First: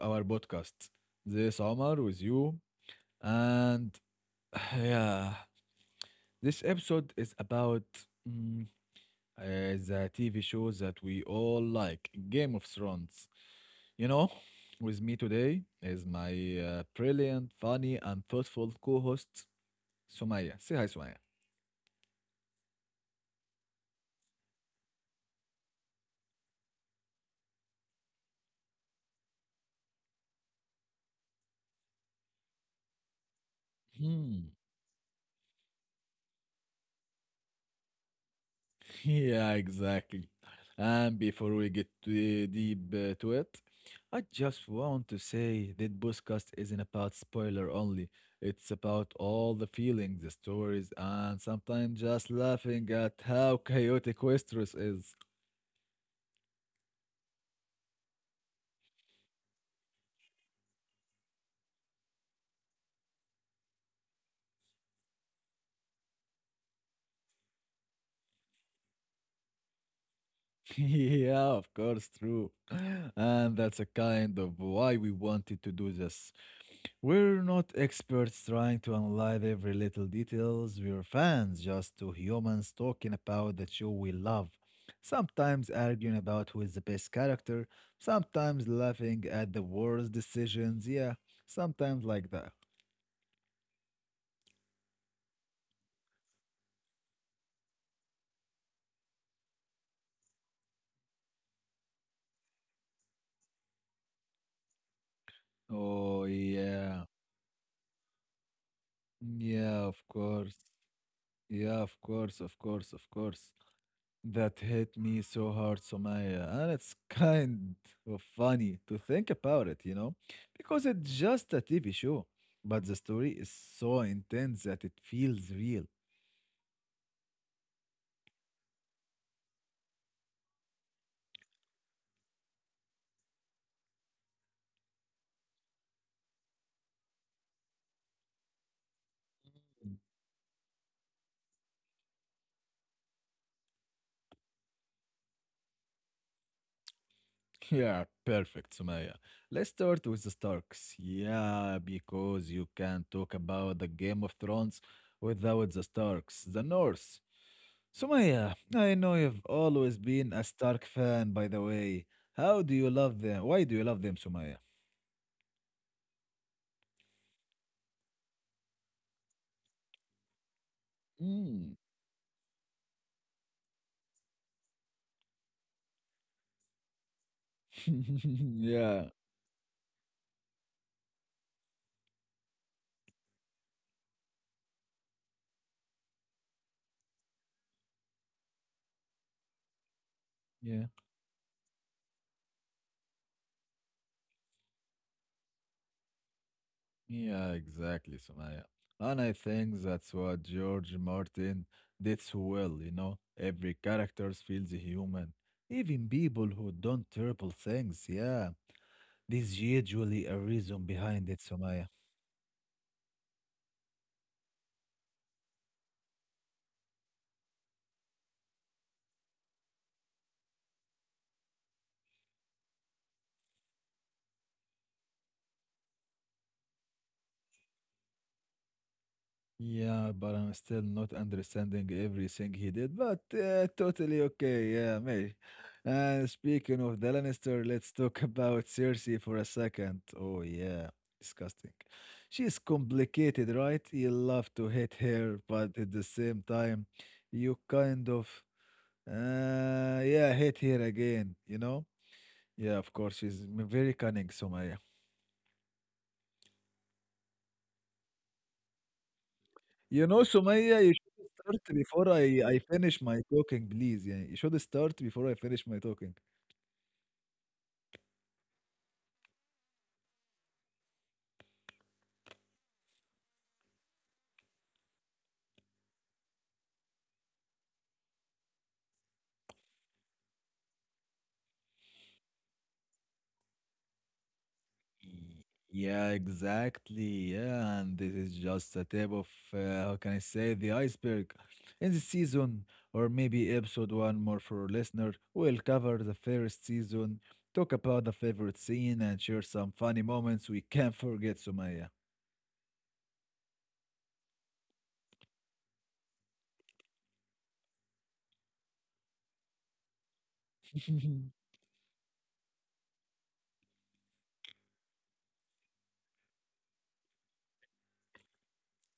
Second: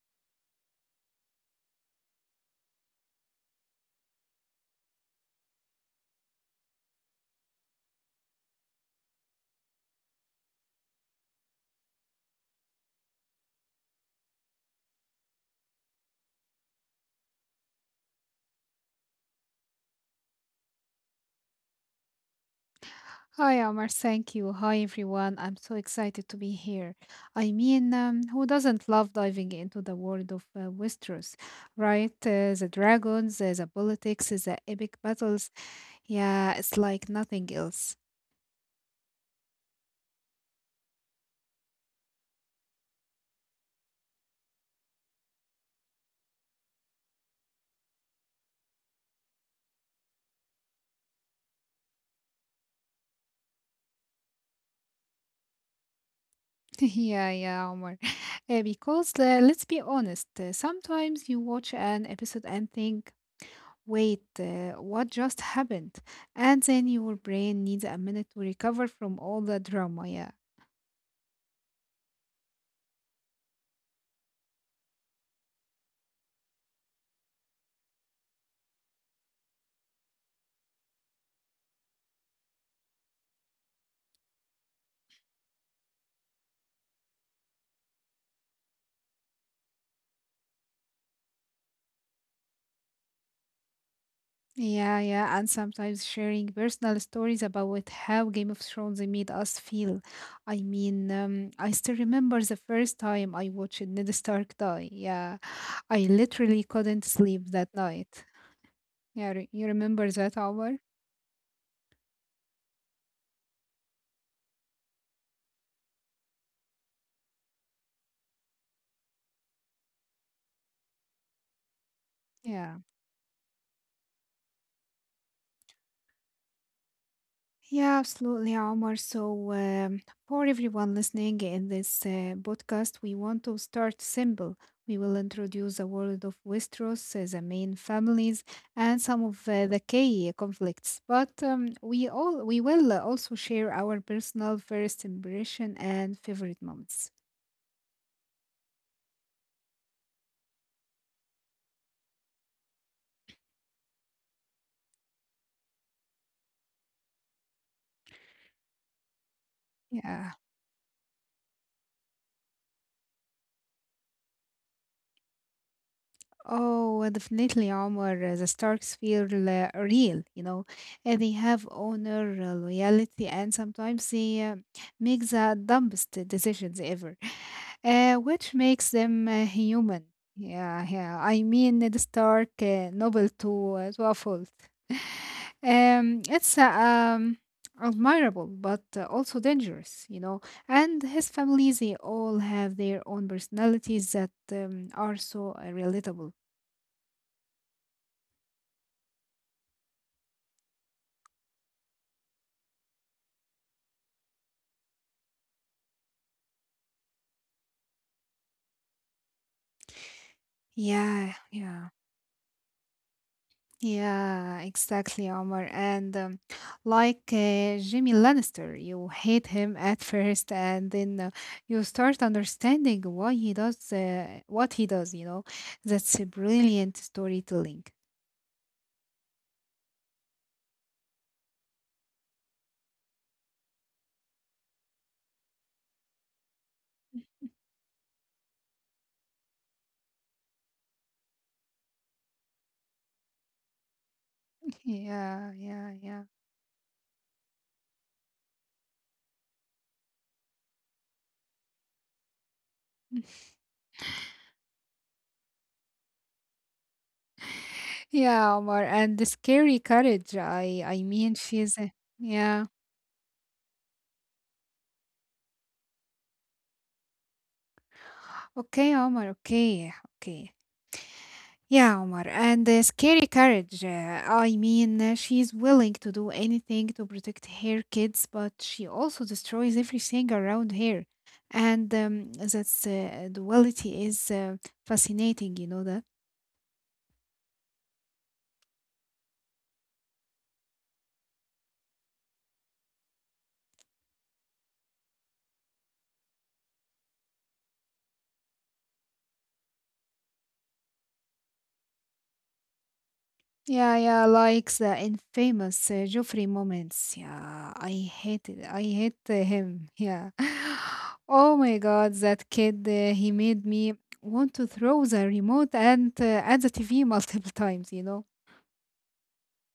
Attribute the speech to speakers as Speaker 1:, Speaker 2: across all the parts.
Speaker 1: our podcast. This Omar with you, and yeah, this episode is about mm, the TV shows that we all like, Game of Thrones. You know, with me today is my brilliant, funny, and thoughtful co-host Sumaya. Say hi,
Speaker 2: Hi, Omar. Thank you. Hi, everyone. I'm so excited to be here. I mean, who doesn't love diving into the world of Westeros, right? The dragons, the politics, the epic
Speaker 1: Sumaya.
Speaker 2: battles. Yeah, it's like nothing else.
Speaker 1: Yeah, exactly. And before we get too deep to it, I just want to say that podcast isn't about spoiler only. It's about all the feelings, the stories, and sometimes just laughing at how chaotic Westeros is.
Speaker 2: Yeah, yeah, Omar. Because let's be honest, sometimes you watch an episode and think, wait, what just happened? And then your brain needs a minute to recover from all the drama. Yeah.
Speaker 1: Yeah, of course, true. And that's a kind of why we wanted to do this. We're not experts trying to analyze every little details. We're fans, just two humans talking about the show we love. Sometimes arguing about who is the best character, sometimes laughing at the worst decisions. Yeah, sometimes like that.
Speaker 2: Yeah, yeah, and sometimes sharing personal stories about with how Game of Thrones made us feel. I mean, I still remember the first time I watched Ned Stark die. Yeah, I literally couldn't
Speaker 1: Oh,
Speaker 2: sleep that
Speaker 1: yeah.
Speaker 2: night. You remember that
Speaker 1: Yeah, of
Speaker 2: hour?
Speaker 1: course. Yeah, of course, of course, of course. That hit me so hard, Somaya, and it's kind of funny to think about it, because it's just a TV
Speaker 2: Yeah.
Speaker 1: show, but the story is so intense that it feels real.
Speaker 2: Yeah, absolutely, Omar. So, for everyone listening in this podcast, we want to start simple. We will introduce the world of Westeros, the main families, and some of the key conflicts. But we will also share our personal first impression and favorite moments.
Speaker 1: Yeah, perfect, Somaya. Let's start with the Starks. Yeah, because you can't talk about the Game of Thrones without the Starks, the Norse. Somaya, I know you've
Speaker 2: Yeah.
Speaker 1: always been a Stark fan, by the way. How do you love them? Why do you love them, Somaya?
Speaker 2: Oh, definitely, Omar. The Starks feel real, you know. They have honor, loyalty, and sometimes they make the dumbest decisions ever, which makes them
Speaker 1: Yeah,
Speaker 2: human. Yeah, yeah. I mean, the Stark noble to a fault. It's admirable, but also dangerous, you know. And his
Speaker 1: yeah,
Speaker 2: family, they all have their own personalities that are so relatable.
Speaker 1: yeah, exactly, Sumaya. And I think that's what George Martin did so well, you know. Every character feels human. Even people who don't terrible things, yeah. There's usually a
Speaker 2: Yeah,
Speaker 1: reason behind
Speaker 2: yeah,
Speaker 1: it, Sumaya.
Speaker 2: yeah, exactly, Omar. And like Jimmy Lannister, you hate him at first, and then you start understanding why he does what he does, you know. That's a brilliant storytelling.
Speaker 1: Yeah, but I'm still not understanding everything he did, but totally okay. Yeah, mate. And speaking of the Lannister, let's talk about Cersei for a second. Oh, yeah, disgusting. She's complicated, right? You love to
Speaker 2: Yeah,
Speaker 1: hate
Speaker 2: yeah,
Speaker 1: her,
Speaker 2: yeah.
Speaker 1: but at the same time, you kind of, yeah, hate her again, you know? Yeah, of course, very cunning somehow.
Speaker 2: Yeah, Omar, and the scary courage.
Speaker 1: You
Speaker 2: I
Speaker 1: know,
Speaker 2: I mean,
Speaker 1: Sumaya, you
Speaker 2: she's
Speaker 1: should
Speaker 2: a,
Speaker 1: start
Speaker 2: yeah.
Speaker 1: before I finish my talking, please. Yeah, you should start before I finish my talking.
Speaker 2: Okay, Omar. Okay, okay. Yeah, Omar, and the scary courage. I mean, she's willing to do anything to protect her kids, but she also destroys everything around her. And that's duality is fascinating, you know that?
Speaker 1: Y- Yeah, exactly. Yeah, and this is just a tip of uh, how can I say the iceberg. In the season, or maybe episode one more for listener, we'll cover the first season, talk about the favorite scene, and share some funny moments we can't forget, Sumaya.
Speaker 2: Yeah, yeah, like the infamous Joffrey moments. Yeah, I hate him. Yeah. Oh my God, that kid, he made me want to throw the remote and at the TV multiple times, you know?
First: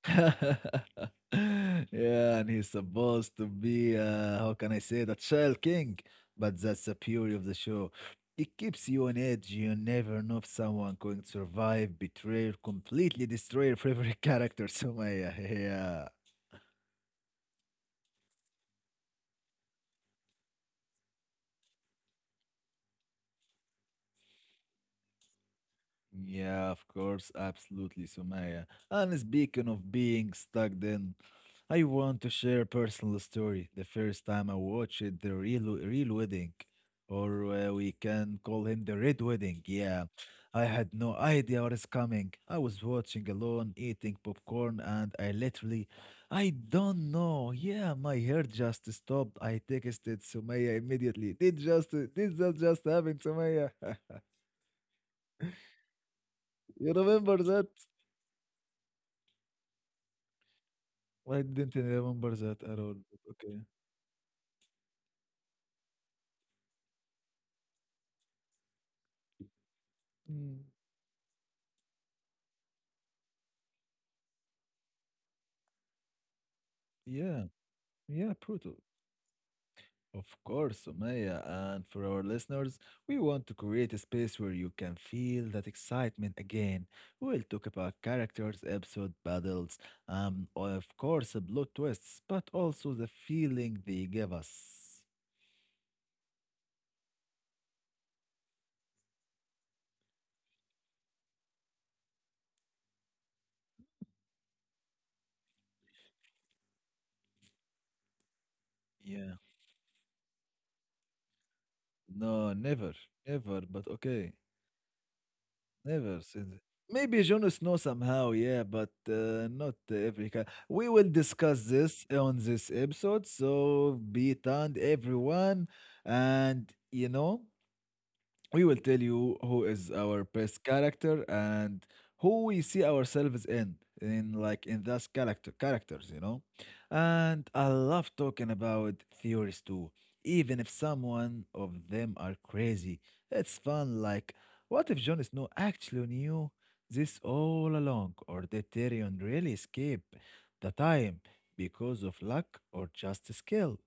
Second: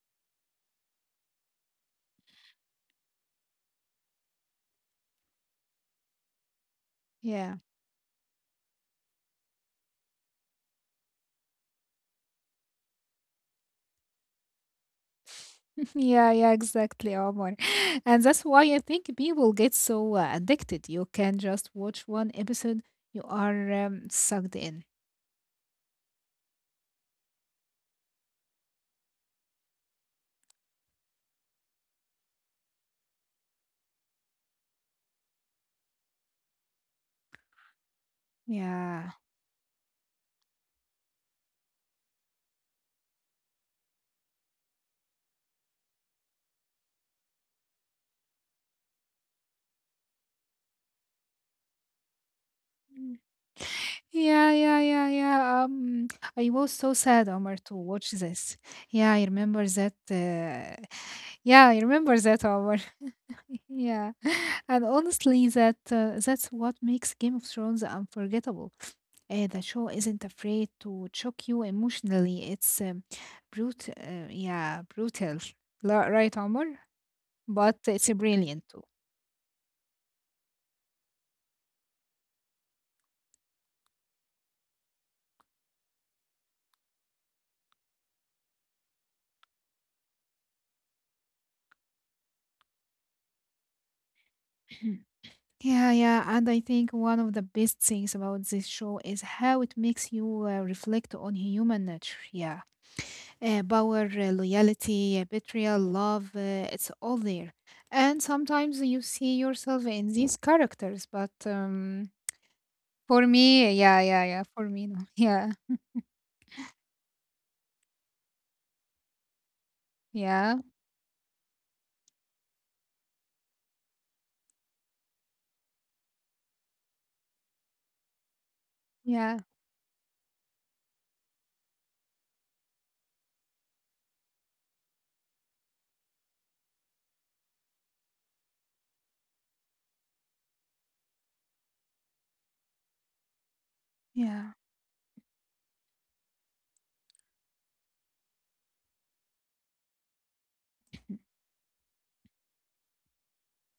Speaker 1: Yeah, and he's supposed to be, how can I say that, child king, but that's the beauty of the
Speaker 2: Yeah.
Speaker 1: show. It keeps you on edge. You never know if someone going to survive, betray, or completely destroy your favorite character. So my, yeah.
Speaker 2: Yeah, yeah, exactly, Omar. And that's why I think people get so addicted. You can just watch one episode, you are sucked in.
Speaker 1: Yeah, of course, absolutely, Sumaya. And speaking of being stuck then, I want to share a personal story. The first time I watched the real wedding, or we can call him the
Speaker 2: Yeah.
Speaker 1: red wedding. Yeah, I had no idea what is coming. I was watching alone, eating popcorn, and I literally, I don't know. Yeah, my heart just stopped. I texted Sumaya immediately. Did that just
Speaker 2: Mm.
Speaker 1: happen, Sumaya?
Speaker 2: Yeah, yeah, yeah, yeah. I was so
Speaker 1: You
Speaker 2: sad,
Speaker 1: remember
Speaker 2: Omar, to
Speaker 1: that?
Speaker 2: watch this. Yeah, I remember that.
Speaker 1: Well, I
Speaker 2: Yeah, I
Speaker 1: didn't
Speaker 2: remember that,
Speaker 1: remember that
Speaker 2: Omar.
Speaker 1: at all, but okay.
Speaker 2: Yeah, and honestly, that's what makes Game of Thrones unforgettable. The show isn't afraid
Speaker 1: Mm,
Speaker 2: to choke you emotionally. It's yeah, brutal, right, Omar?
Speaker 1: yeah,
Speaker 2: But it's
Speaker 1: yeah,
Speaker 2: brilliant too.
Speaker 1: Pluto. Of course, Sumaya. And for our listeners, we want to create a space where you can feel that excitement again. We'll talk about characters, episode battles, of course, the plot twists, but also the feeling they give us.
Speaker 2: Yeah, yeah, and I think one of the best things about this show is how it makes you reflect on human nature. Yeah, power, loyalty, betrayal, love, it's all there. And sometimes you see
Speaker 1: Yeah.
Speaker 2: yourself in these characters, but
Speaker 1: No, never,
Speaker 2: for
Speaker 1: never,
Speaker 2: me,
Speaker 1: but
Speaker 2: yeah, yeah,
Speaker 1: okay.
Speaker 2: yeah, for me, no. Yeah,
Speaker 1: Never seen it. Maybe Jon Snow somehow, yeah, but not every kind.
Speaker 2: yeah,
Speaker 1: We will discuss this on this episode. So be tuned, everyone. And, you know, we will tell you
Speaker 2: yeah,
Speaker 1: who is our best character and who we see ourselves in like in those characters, you know. And I love talking about theories too, even if someone of them are crazy. It's fun, like
Speaker 2: yeah.
Speaker 1: what if Jon Snow actually knew this all along, or did Tyrion really escape the time because of luck or just skill?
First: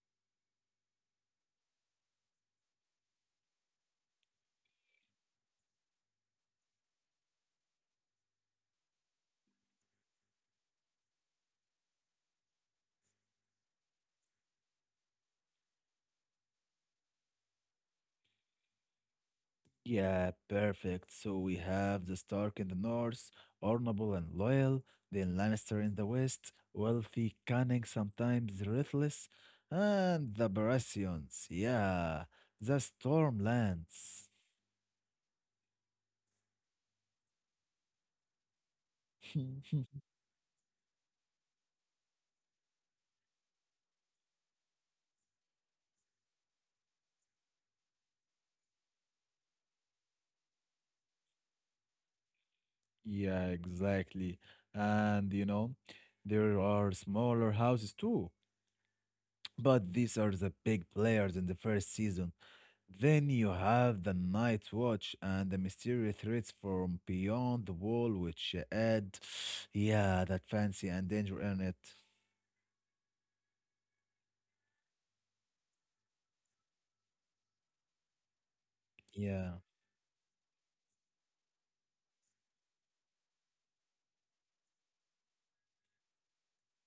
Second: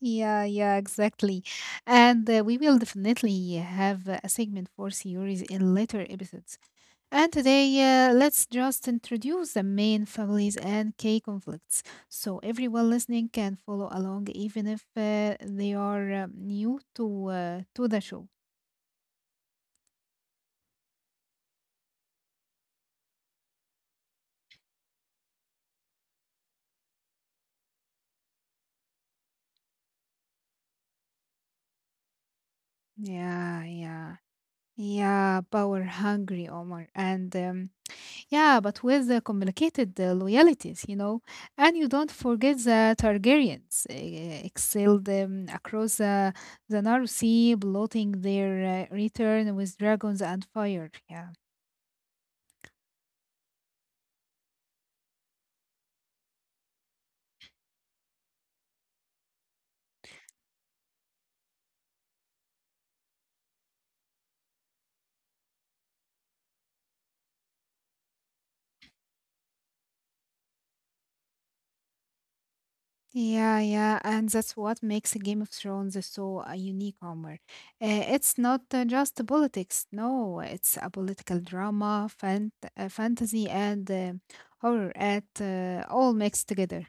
Speaker 2: Yeah, yeah, exactly. And we will definitely have a segment for series in later episodes. And today, let's just introduce the main families and key conflicts so everyone listening can follow along, even if they are new to the show.
Speaker 1: Yeah, perfect. So we have the Stark in the north, honorable and loyal, then Lannister in the west, wealthy, cunning, sometimes ruthless, and the Baratheons. Yeah, the
Speaker 2: Yeah, yeah,
Speaker 1: Stormlands.
Speaker 2: yeah, power hungry, Omar. And yeah, but with the complicated loyalties, you know. And you don't forget the Targaryens excelled across the Narrow Sea, bloating their return with dragons and fire. Yeah.
Speaker 1: Yeah, exactly. And you know, there are smaller houses too, but these are the big players in the first season. Then you have the Night Watch and the mysterious threats from beyond the wall, which add, yeah, that fancy and danger in it.
Speaker 2: Yeah, yeah, and that's what makes Game of Thrones so unique, Omar. It's not just
Speaker 1: Yeah,
Speaker 2: politics, no, it's a political drama, fantasy, and horror at all mixed together.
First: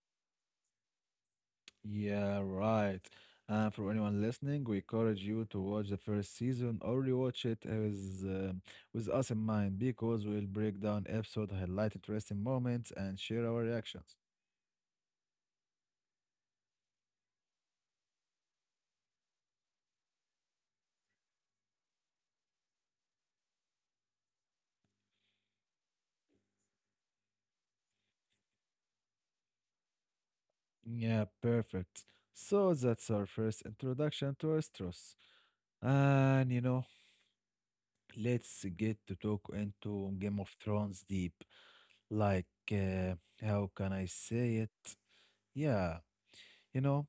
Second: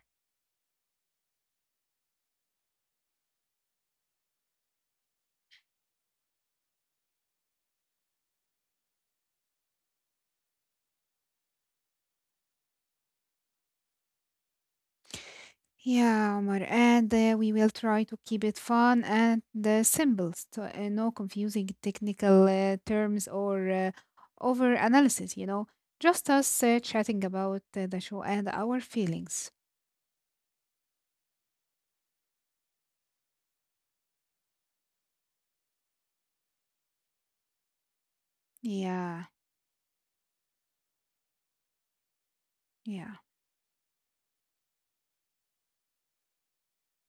Speaker 1: yeah, right. And for anyone listening, we encourage you to watch the first season or rewatch it as, with us in mind because we'll break down episode, highlight interesting moments, and share our reactions.
Speaker 2: Yeah, Omar, and we will try to keep it fun and simple, so, no confusing technical terms or over analysis, you know, just us chatting about the show and our feelings.
Speaker 1: Yeah, perfect. So that's our first introduction to Astros. And you know, let's get to
Speaker 2: Yeah,
Speaker 1: talk into Game of Thrones deep. Like, uh,
Speaker 2: yeah.
Speaker 1: how can I say it? Yeah, you know,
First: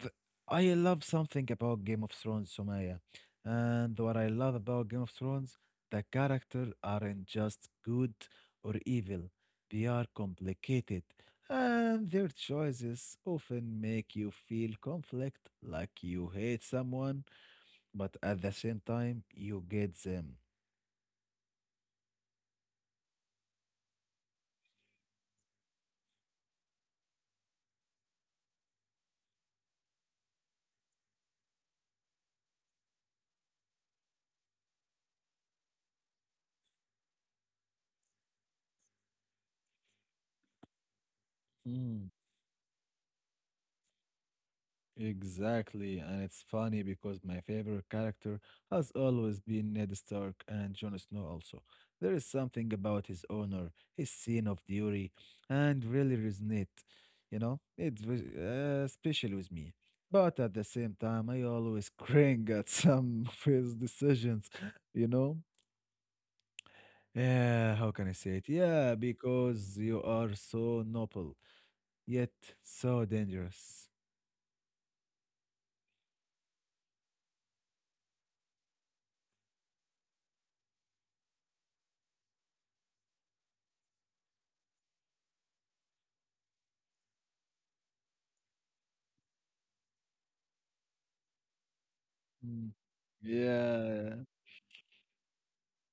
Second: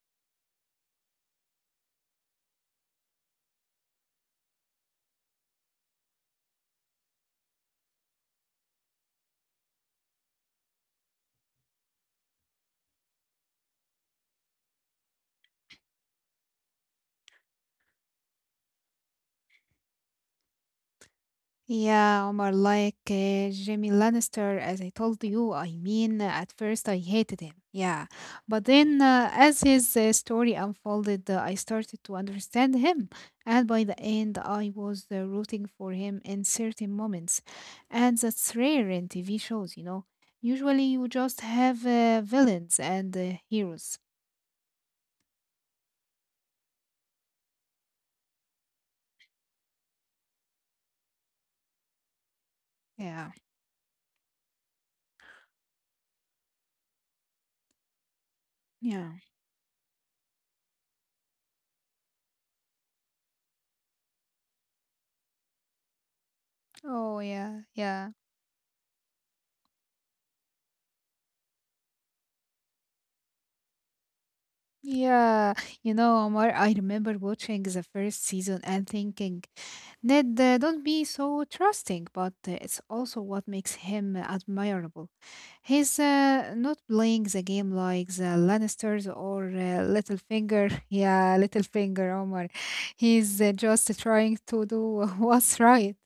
Speaker 1: th- I love something about Game of Thrones, Sumaya. And what I love about Game of Thrones, the characters aren't just good or evil. They are complicated, and their choices often make you feel conflict, like you hate someone, but at the same time, you get them.
Speaker 2: Yeah, Omar, like Jimmy Lannister, as I told you, I mean, at first I hated him, yeah. But then, as his story unfolded, I started to understand him. And by the end, I was rooting for him in certain moments. And that's rare in TV shows, you know. Usually you just have
Speaker 1: Hmm.
Speaker 2: villains and heroes.
Speaker 1: Exactly, and it's funny because my favorite character has always been Ned Stark and Jon Snow also. There is something about
Speaker 2: Yeah,
Speaker 1: his honor, his scene of duty, and really resonate, you know? It's
Speaker 2: yeah.
Speaker 1: special with me. But at the same time, I always cringe at some of his decisions, you know?
Speaker 2: Oh, yeah,
Speaker 1: Yeah, how
Speaker 2: yeah.
Speaker 1: can I say it? Yeah, because you are so noble, yet so dangerous.
Speaker 2: Yeah, you know, Omar, I remember watching the first season and thinking, Ned, don't be so trusting, but it's also what makes him admirable. He's not playing the game like the Lannisters or Littlefinger. Yeah, Littlefinger, Omar.
Speaker 1: Mm.
Speaker 2: He's just
Speaker 1: Yeah.
Speaker 2: trying to do what's right.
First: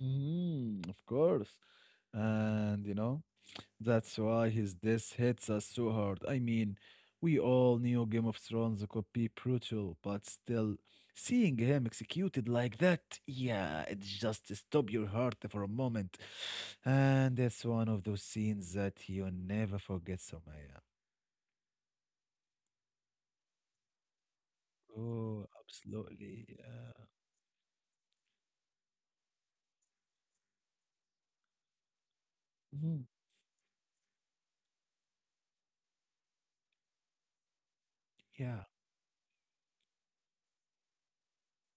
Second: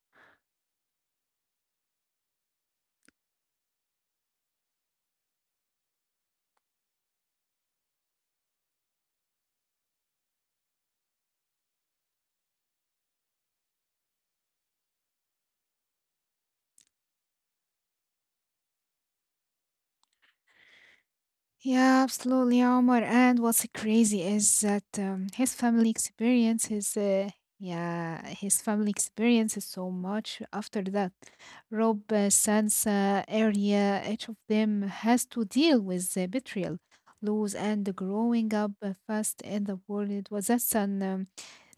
Speaker 1: Mm, of course. And you know, that's why his death hits us so hard. I mean, we all knew Game of Thrones could be brutal, but still, seeing him executed like that, yeah, it just stops your heart for a moment. And that's one of those scenes that you'll never forget, Somaya.
Speaker 2: Yeah, absolutely, Omar. And what's crazy is that
Speaker 1: Oh,
Speaker 2: his family
Speaker 1: absolutely.
Speaker 2: experience
Speaker 1: Yeah.
Speaker 2: his yeah, his family experiences so much after that. Rob,
Speaker 1: Mhm.
Speaker 2: Sansa, Arya, each of them has to deal with the betrayal, loss, and growing
Speaker 1: Yeah.
Speaker 2: up fast in the world. Was that's an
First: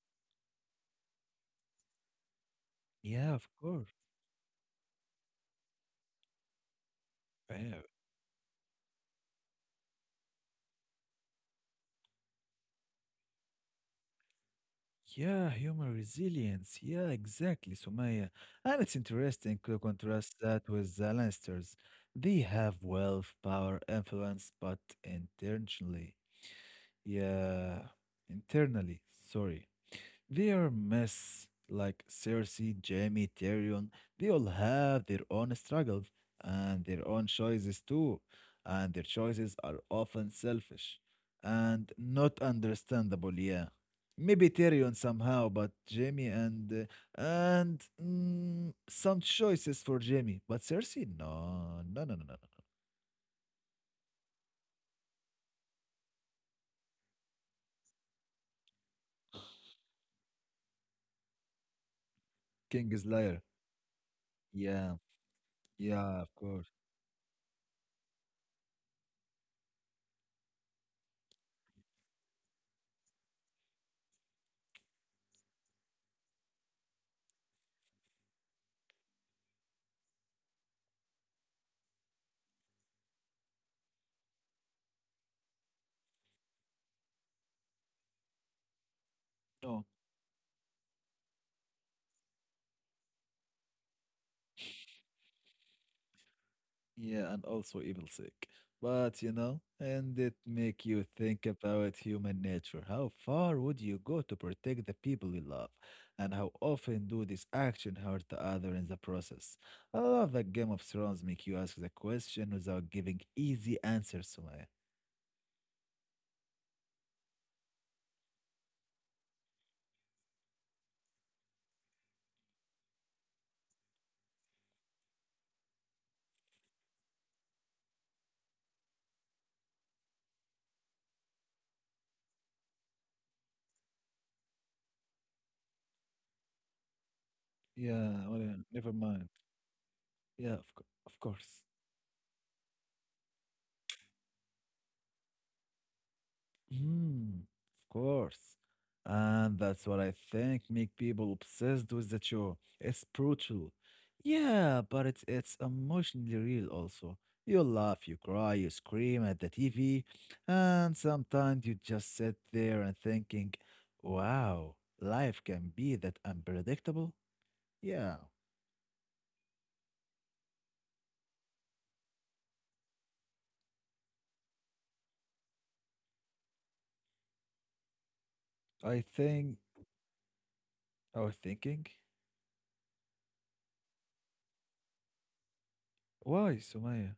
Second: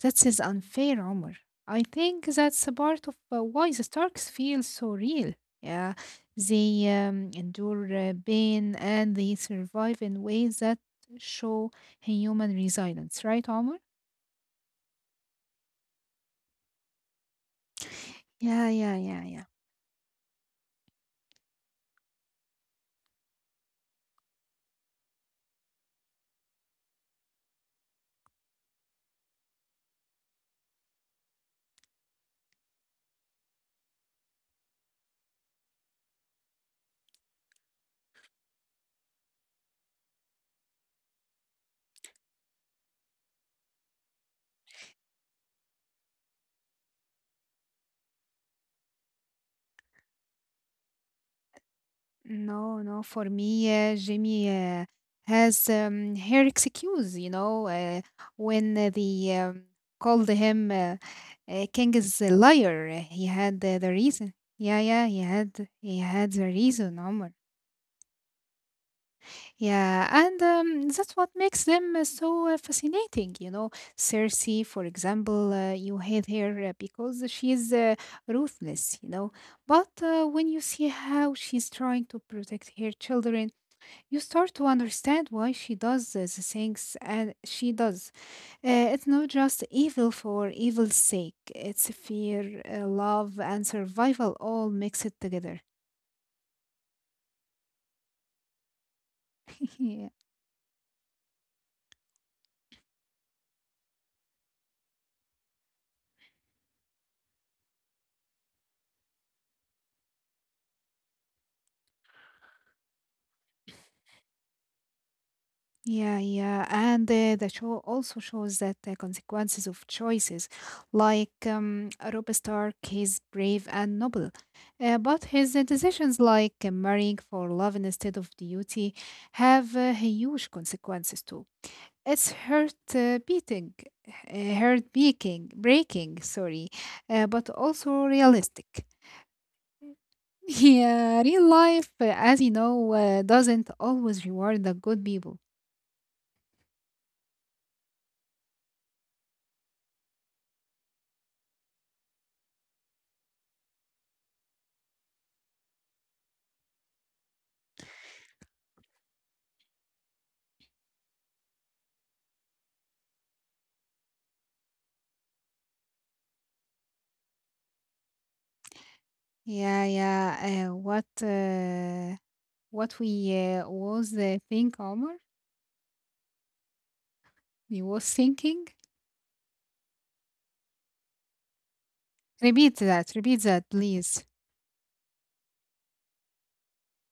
Speaker 2: that is unfair, Omar. I think that's a part of
Speaker 1: Yeah, of
Speaker 2: why the
Speaker 1: course.
Speaker 2: Starks feel so real. Yeah. They endure pain and they survive in ways that show human resilience, right, Omar?
Speaker 1: Yeah, human resilience. Yeah, exactly, Sumaya.
Speaker 2: Yeah,
Speaker 1: And it's
Speaker 2: yeah, yeah, yeah.
Speaker 1: interesting to contrast that with the Lannisters. They have wealth, power, influence, but intentionally. Yeah, internally. Sorry. They are myths like Cersei, Jaime, Tyrion. They all have their own struggles and their own choices too. And their choices are often selfish and not understandable, yeah. Maybe Tyrion somehow, but Jaime and some choices for Jaime. But Cersei, no, no, no, no, no, no.
Speaker 2: No, no, for me, Jimmy has her excuse, you know, when they called him King is a liar,
Speaker 1: King
Speaker 2: uh,
Speaker 1: is
Speaker 2: he
Speaker 1: liar.
Speaker 2: had uh, the reason. Yeah,
Speaker 1: Yeah,
Speaker 2: yeah, he
Speaker 1: yeah, of
Speaker 2: had the
Speaker 1: course.
Speaker 2: reason, Omar. Yeah, and that's what makes them so fascinating, you know. Cersei, for example, you hate her because she's ruthless, you know. But when you see how she's trying to protect her children, you start to understand why she does the things and she does. It's not just
Speaker 1: No,
Speaker 2: evil for evil's sake, it's fear, love, and survival all mixed together.
Speaker 1: yeah, and also evil sick. But you know, and it make you think about human nature. How far would you go to protect the people you love? And how often do this action hurt the other in the process? I love that Game of Thrones make you ask the question without giving easy answers, Sumaya.
Speaker 2: Yeah, yeah. And the show also shows that the consequences of choices, like Robb Stark, he's brave and noble, but his decisions, like marrying for love instead of duty, have huge consequences too. It's heart breaking, sorry, but also
Speaker 1: Yeah, well, yeah, never
Speaker 2: realistic.
Speaker 1: mind. Yeah, of
Speaker 2: Yeah, real
Speaker 1: course.
Speaker 2: life, as you know, doesn't always reward the good people.
Speaker 1: Mm, of course. And that's what I think make people obsessed with the show. It's brutal. Yeah, but it's emotionally real also. You laugh, you cry, you scream at the TV, and sometimes you just sit there and thinking, wow, life can be that unpredictable? Yeah,
Speaker 2: Yeah, yeah. What we was think, Omar? We was thinking.
Speaker 1: I think, I was thinking,
Speaker 2: Repeat that. Repeat that, please.
Speaker 1: why, Sumaya?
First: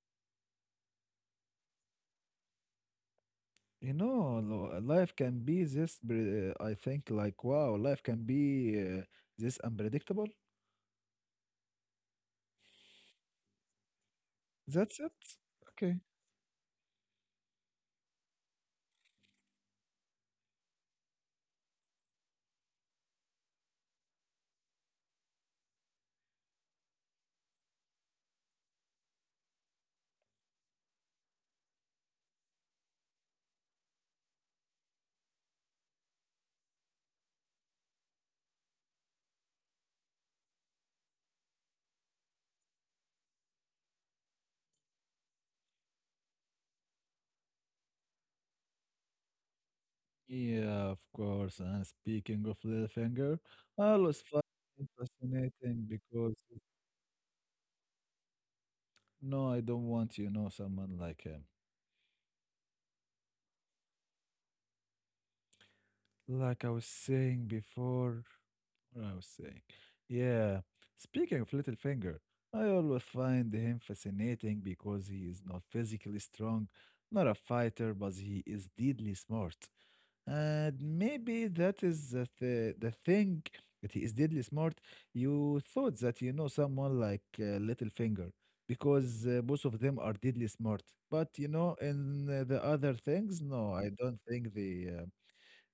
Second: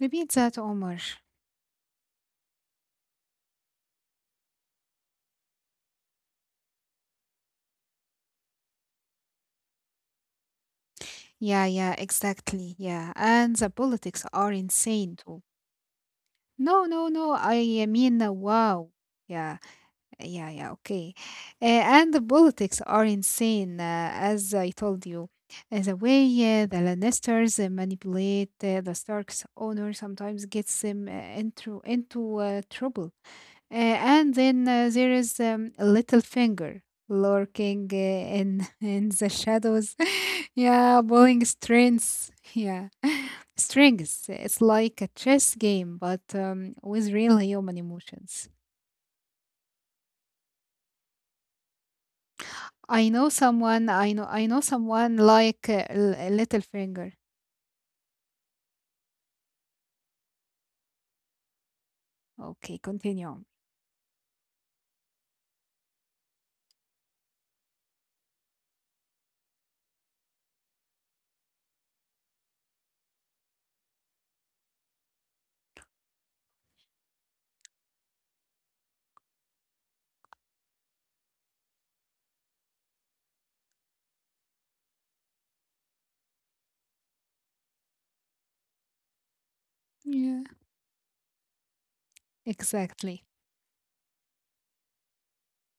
Speaker 2: Repeat that, Omar.
Speaker 1: You know, life can be this, I think, like, wow, life can be this unpredictable.
Speaker 2: Yeah, yeah, exactly. Yeah, and the politics are
Speaker 1: That's it.
Speaker 2: insane too.
Speaker 1: Okay.
Speaker 2: No, no, no. I mean, wow. Yeah. Yeah, yeah, okay. And the politics are insane, as I told you. The way the Lannisters manipulate the Stark's owner sometimes gets them into trouble. And then there is Littlefinger lurking in in the shadows. yeah, pulling strings. Yeah, strings. It's like a chess game, but with real human emotions.
Speaker 1: Yeah, of course. And speaking of
Speaker 2: I know
Speaker 1: Littlefinger,
Speaker 2: someone.
Speaker 1: I
Speaker 2: I know.
Speaker 1: was
Speaker 2: I know
Speaker 1: fucking
Speaker 2: someone like
Speaker 1: fascinating because,
Speaker 2: Littlefinger.
Speaker 1: no, I don't want, you know, someone like him.
Speaker 2: Okay, continue. On.
Speaker 1: Like I was saying before, what I was saying. Yeah, speaking of Littlefinger, I always find him fascinating because he is not physically strong, not a fighter, but he is deadly smart. And maybe that is the thing that he is deadly smart. You thought that you know someone like Littlefinger because both of them are
Speaker 2: Yeah,
Speaker 1: deadly smart. But you know, in the other
Speaker 2: exactly.
Speaker 1: things, no, I don't think they.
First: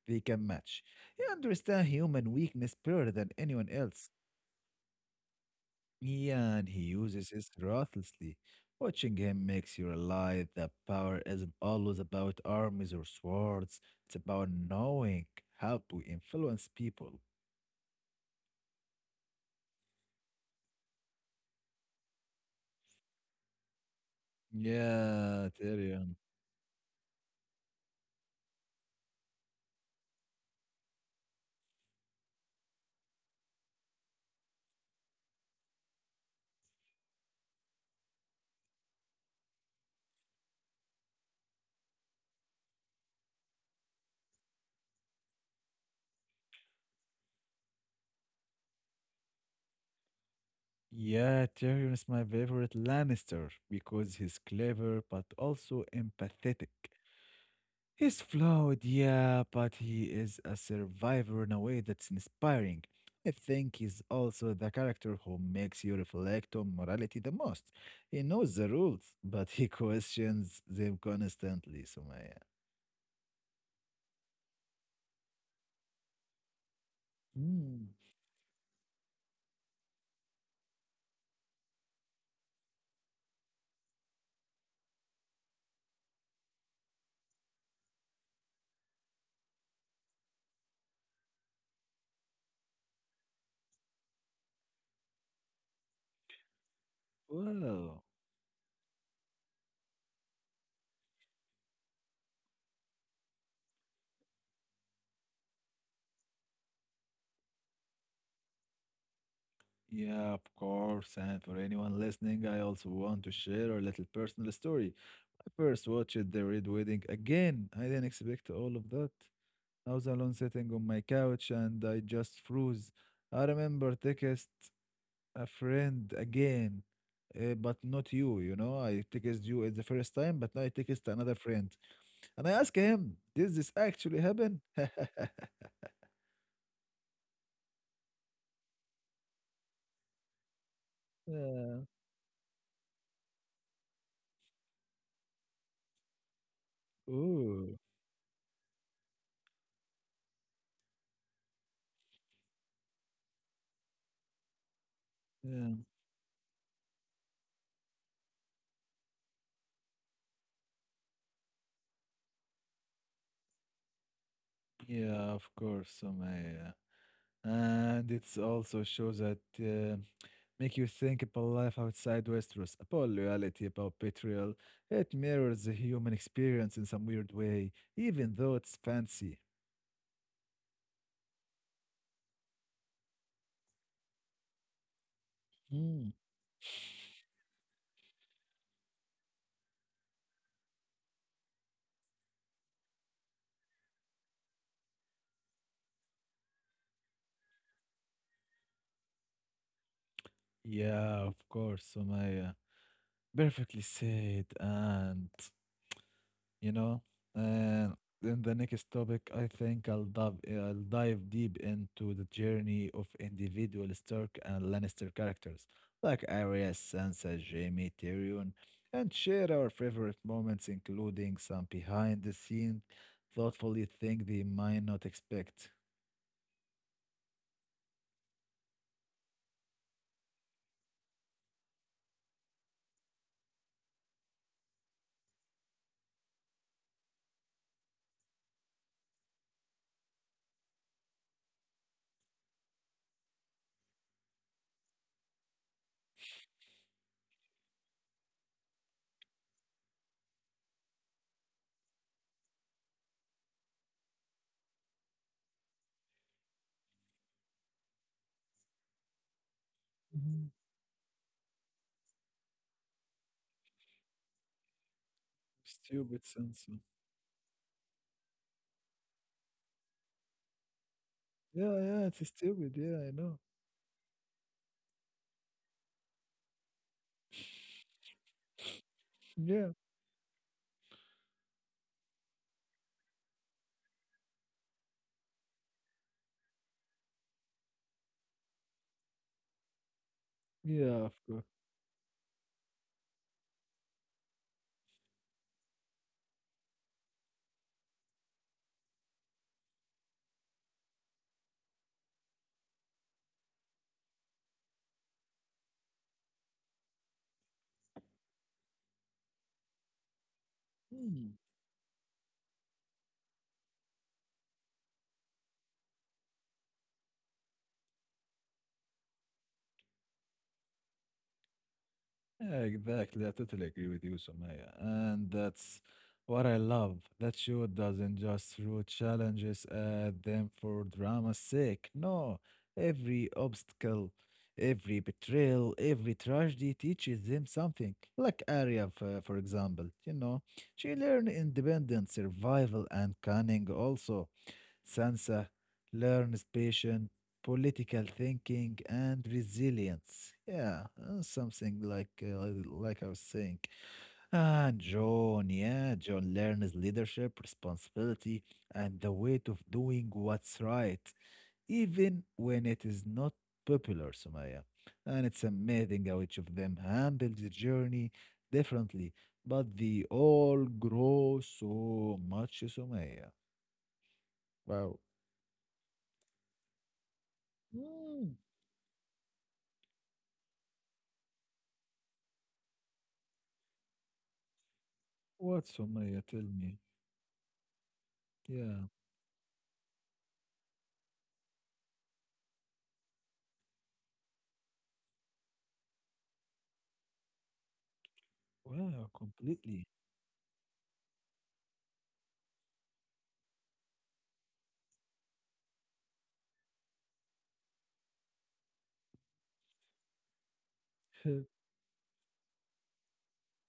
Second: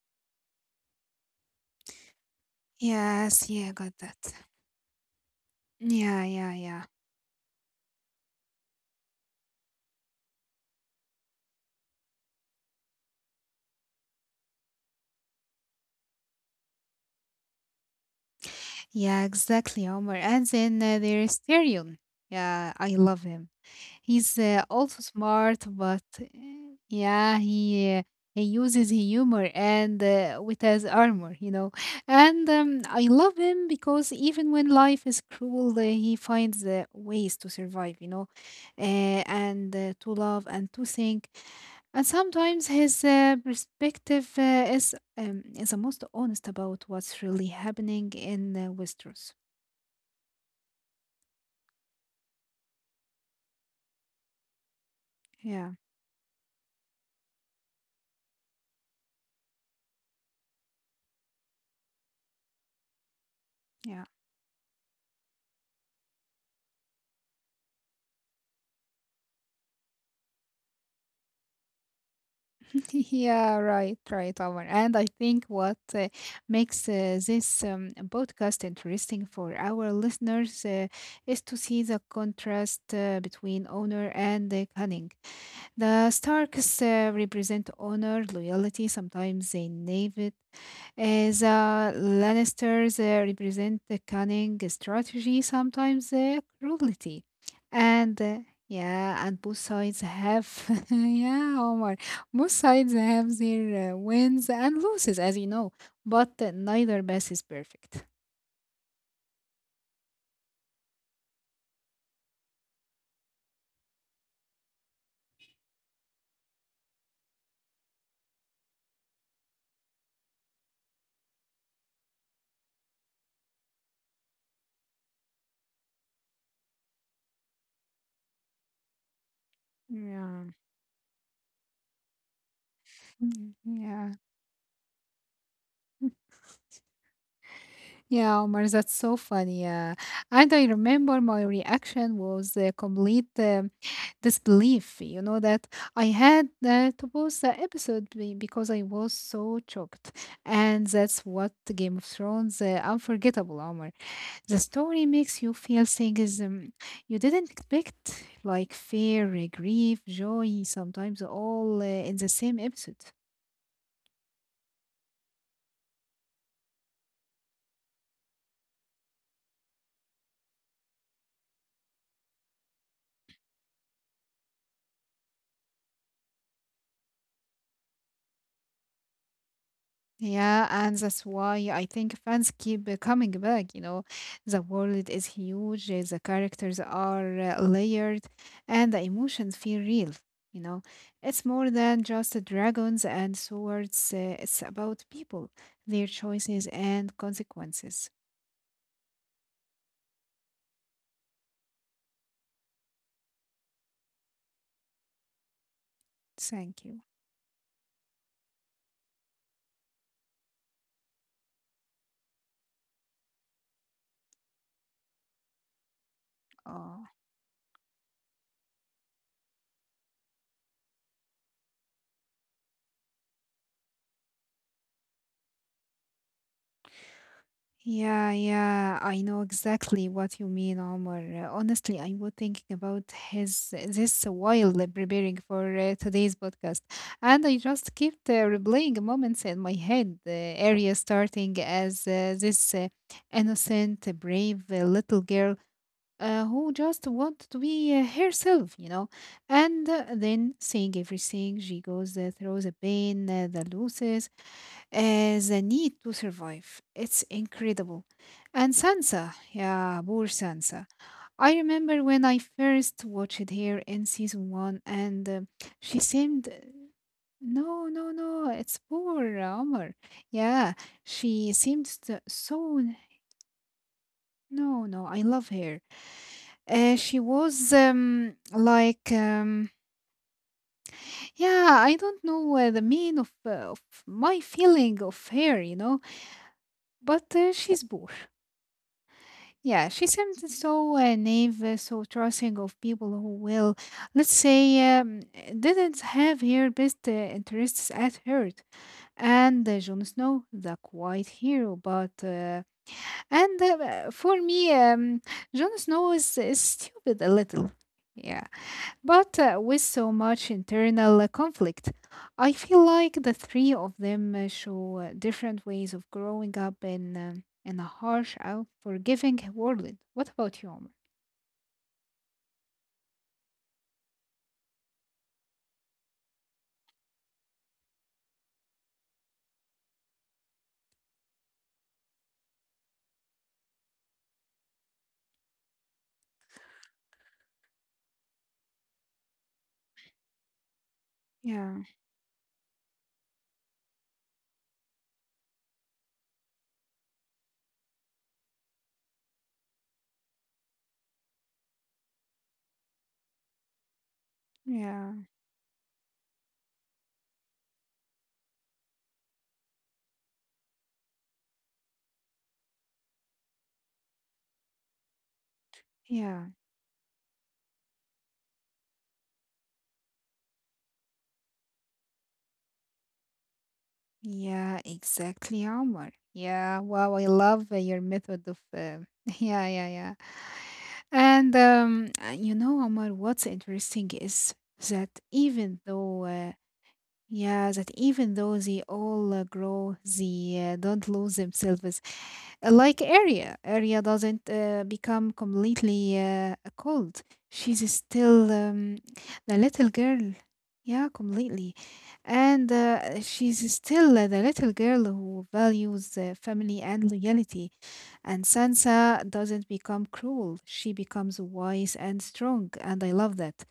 Speaker 1: They can match. He understands human weakness better than
Speaker 2: Yes.
Speaker 1: anyone
Speaker 2: Yeah, got
Speaker 1: else.
Speaker 2: that. Yeah, yeah,
Speaker 1: Yeah, and he
Speaker 2: yeah.
Speaker 1: uses it ruthlessly. Watching him makes you realize that power isn't always about armies or swords. It's about knowing how to influence people.
Speaker 2: Yeah, exactly, Omar. And then there is Tyrion. Yeah, I love him. He's also
Speaker 1: Yeah,
Speaker 2: smart, but
Speaker 1: Tyrion.
Speaker 2: yeah, he uses humor and with his armor, you know. And I love him because even when life is cruel, he finds ways to survive, you know, uh, and to love and to think. And sometimes his perspective is the most honest about what's really happening in Westeros.
Speaker 1: Yeah, Tyrion is my favorite Lannister because he's clever but
Speaker 2: Yeah,
Speaker 1: also empathetic. He's flawed, yeah, but he is a survivor in a way that's inspiring. I think he's
Speaker 2: yeah,
Speaker 1: also the character who makes you reflect on morality the most. He knows the rules, but he questions them constantly, Sumaya.
Speaker 2: yeah. Right, right, Omar. And I think what uh, makes uh, this
Speaker 1: Mm.
Speaker 2: um, podcast interesting for our listeners is to see the contrast between honor and cunning. The Starks represent honor, loyalty, sometimes they naive. The Lannisters represent the cunning strategy, sometimes cruelty.
Speaker 1: Well,
Speaker 2: And yeah, and yeah, Omar, both sides have their wins and losses, as you know, but neither path is perfect.
Speaker 1: yeah, of course. And for anyone listening, I also want to share a little personal story. I first watched The Red Wedding again. I didn't expect all of that. I was alone sitting on my couch and I just froze. I remember text a friend again, but not you, you know. I text you at the first time,
Speaker 2: Yeah.
Speaker 1: but now I text another friend. And I ask him,
Speaker 2: Mm,
Speaker 1: did this
Speaker 2: yeah,
Speaker 1: actually happen?
Speaker 2: yeah, Omar, that's so funny. Yeah, and I remember my
Speaker 1: Yeah.
Speaker 2: reaction was complete, this belief, you know, that I had to pause the
Speaker 1: Ooh.
Speaker 2: episode because I was so shocked. And that's what Game of Thrones unforgettable Omar, the story makes you
Speaker 1: Yeah.
Speaker 2: feel things you didn't expect, like fear, grief, joy, sometimes all in the same episode.
Speaker 1: Yeah, of course, Sumaya. And it's also shows that make you think about life outside Westeros, about loyalty, about betrayal. It mirrors the human experience in some weird way, even though it's fancy.
Speaker 2: Yeah, and that's why I think fans keep coming back. You know, the world is huge,
Speaker 1: Hmm.
Speaker 2: the characters are layered, and the emotions feel real. You know, it's more than just dragons and swords, it's about people, their choices, and consequences.
Speaker 1: Yeah, of course, Somaya. Perfectly said. And you
Speaker 2: Thank you.
Speaker 1: know. And in the next topic, I think I'll dive deep into the journey of individual Stark and Lannister characters like Arya,
Speaker 2: Oh.
Speaker 1: Sansa, Jaime, Tyrion, and share our favorite moments, including some behind the scenes, thoughtfully thing they might not expect.
Speaker 2: Yeah, yeah, I know exactly what you mean, Omar. Honestly, I was thinking about his this while preparing for today's podcast, and I just kept replaying moments in my head. The area starting as this innocent, brave little girl who just wanted to be herself, and then seeing everything she goes through the pain, the losses the need to survive. It's incredible. And Sansa, yeah,
Speaker 1: Mhm.
Speaker 2: poor Sansa. I remember when I first watched her in season one, and
Speaker 1: Stupid
Speaker 2: she seemed.
Speaker 1: Sansa.
Speaker 2: No, no, no, it's poor Omar. Yeah, she
Speaker 1: Yeah,
Speaker 2: seemed
Speaker 1: yeah,
Speaker 2: so.
Speaker 1: it's stupid.
Speaker 2: so-
Speaker 1: Yeah, I know.
Speaker 2: No, no, I love her. She was like.
Speaker 1: Yeah,
Speaker 2: Yeah, I don't know the mean of my feeling of her, you know, but she's poor. Yeah, she seems so
Speaker 1: yeah, of course.
Speaker 2: naive, so trusting of people who will, let's say, didn't have her best interests at heart. And Jon Snow, the quiet hero, but and for me, Jon Snow is stupid a little. Yeah. But with so much internal
Speaker 1: Hmm.
Speaker 2: conflict, I feel like the three of them show different ways of growing up in a harsh, unforgiving world. What about you, Omar?
Speaker 1: Yeah, exactly, I totally agree with you, Sumaya. And that's what I love. That show doesn't just throw challenges at them for drama's sake. No, every obstacle, every betrayal, every tragedy teaches them something. Like Arya, for example, you know, she learned
Speaker 2: Yeah,
Speaker 1: independence, survival, and cunning also. Sansa learns patience, political thinking, and resilience. Yeah, something like I was saying. And
Speaker 2: yeah,
Speaker 1: John, yeah, John learns leadership, responsibility, and the weight of doing what's right, even when it is not popular, Sumaya. And it's amazing how each
Speaker 2: yeah,
Speaker 1: of them handles the journey differently, but they all grow so much, Sumaya.
Speaker 2: yeah,
Speaker 1: Wow.
Speaker 2: exactly, Omar. Yeah, wow, I love your
Speaker 1: Mm.
Speaker 2: method of. Yeah, yeah, yeah. And you know, Omar, what's interesting is that
Speaker 1: What's Umayyah? Tell me.
Speaker 2: even
Speaker 1: Yeah.
Speaker 2: though they all grow, they don't lose themselves. Like Arya doesn't become completely cold. She's still
Speaker 1: Wow, completely.
Speaker 2: the little girl. Yeah, completely. And she's still the little girl who values family and loyalty. And Sansa doesn't become cruel, she becomes wise and strong, and I love that.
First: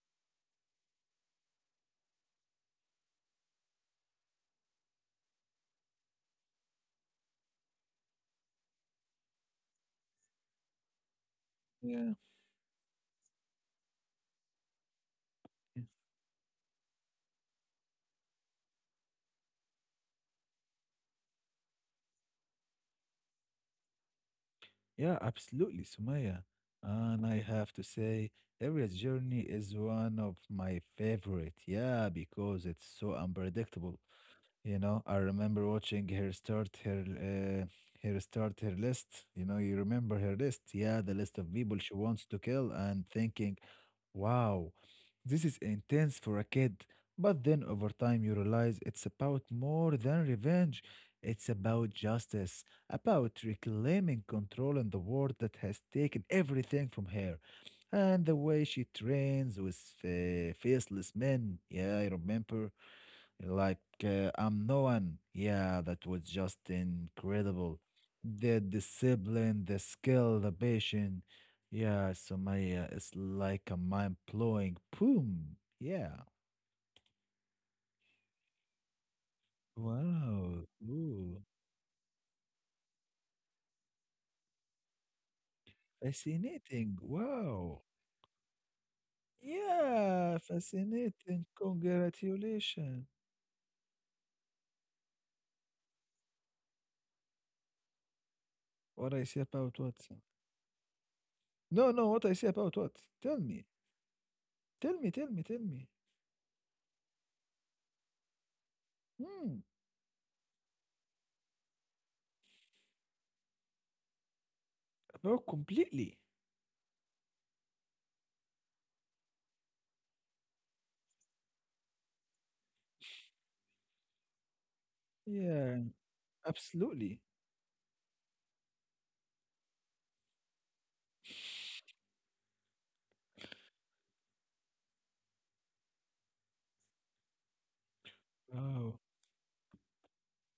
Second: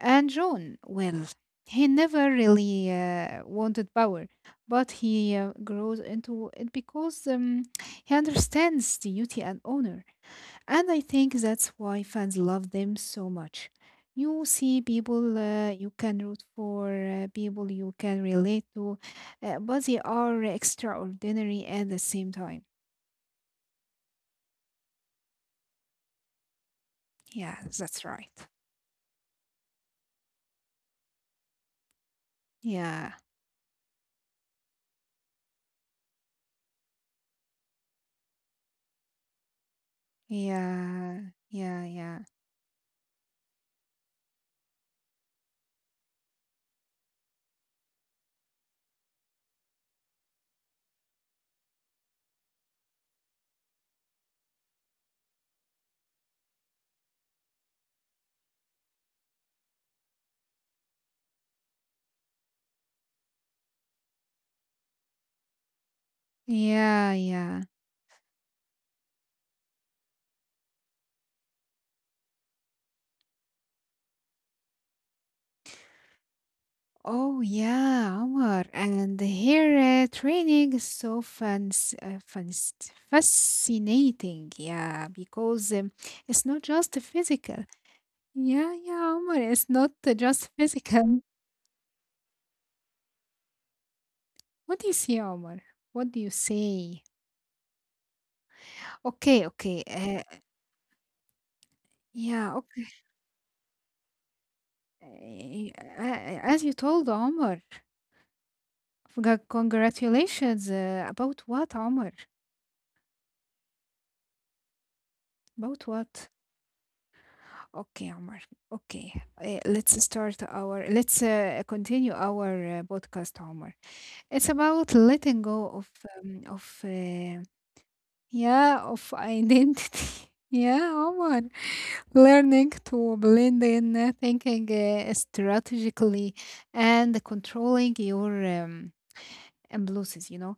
Speaker 2: And Jon, well, he never really wanted power, but he grows into it because he understands duty and honor. And I think that's why
Speaker 1: yeah.
Speaker 2: fans love them so much. You see people you can root for, people you can relate to, but they are extraordinary at the same time.
Speaker 1: Yeah, absolutely, Sumaya. And I
Speaker 2: Yeah,
Speaker 1: have to
Speaker 2: that's right.
Speaker 1: say, Ariel's journey is one of my favorite. Yeah, because it's
Speaker 2: Yeah.
Speaker 1: so unpredictable. You know, I remember watching her start her list. You know, you remember her list. Yeah, the
Speaker 2: Yeah.
Speaker 1: list of people
Speaker 2: Yeah.
Speaker 1: she
Speaker 2: Yeah.
Speaker 1: wants to kill and thinking, wow, this is intense for a kid. But then over time, you realize it's about more than revenge. It's about justice, about reclaiming control in the world that has taken everything from her. And the way she trains with faceless men. Yeah, I remember. Like, I'm no one. Yeah, that was just
Speaker 2: Yeah. Yeah.
Speaker 1: incredible. The discipline, the skill, the passion. Yeah, Somalia is like a mind blowing boom. Yeah.
Speaker 2: Oh yeah, Omar. And here
Speaker 1: Wow.
Speaker 2: training is so
Speaker 1: Ooh.
Speaker 2: fascinating. Yeah, because it's not just
Speaker 1: Fascinating.
Speaker 2: physical.
Speaker 1: Wow.
Speaker 2: Yeah, yeah, Omar. It's not
Speaker 1: Yeah,
Speaker 2: just physical.
Speaker 1: fascinating. Congratulations.
Speaker 2: What do you see, Omar? What do you say?
Speaker 1: What I say
Speaker 2: Okay,
Speaker 1: about
Speaker 2: okay.
Speaker 1: what? No, no, what I say
Speaker 2: Yeah,
Speaker 1: about
Speaker 2: okay.
Speaker 1: what? Tell me. Tell me, tell me, tell
Speaker 2: Uh,
Speaker 1: me.
Speaker 2: as you told Omar,
Speaker 1: Hmm,
Speaker 2: Congratulations about what, Omar?
Speaker 1: about
Speaker 2: About
Speaker 1: completely.
Speaker 2: what? Okay, Omar. Okay, let's start our. Let's continue our podcast, Omar. It's about letting go
Speaker 1: Yeah,
Speaker 2: of um, of
Speaker 1: absolutely.
Speaker 2: uh, yeah of identity. yeah, Omar. Learning to blend in, thinking strategically, and controlling your
Speaker 1: Oh,
Speaker 2: impulses. You know,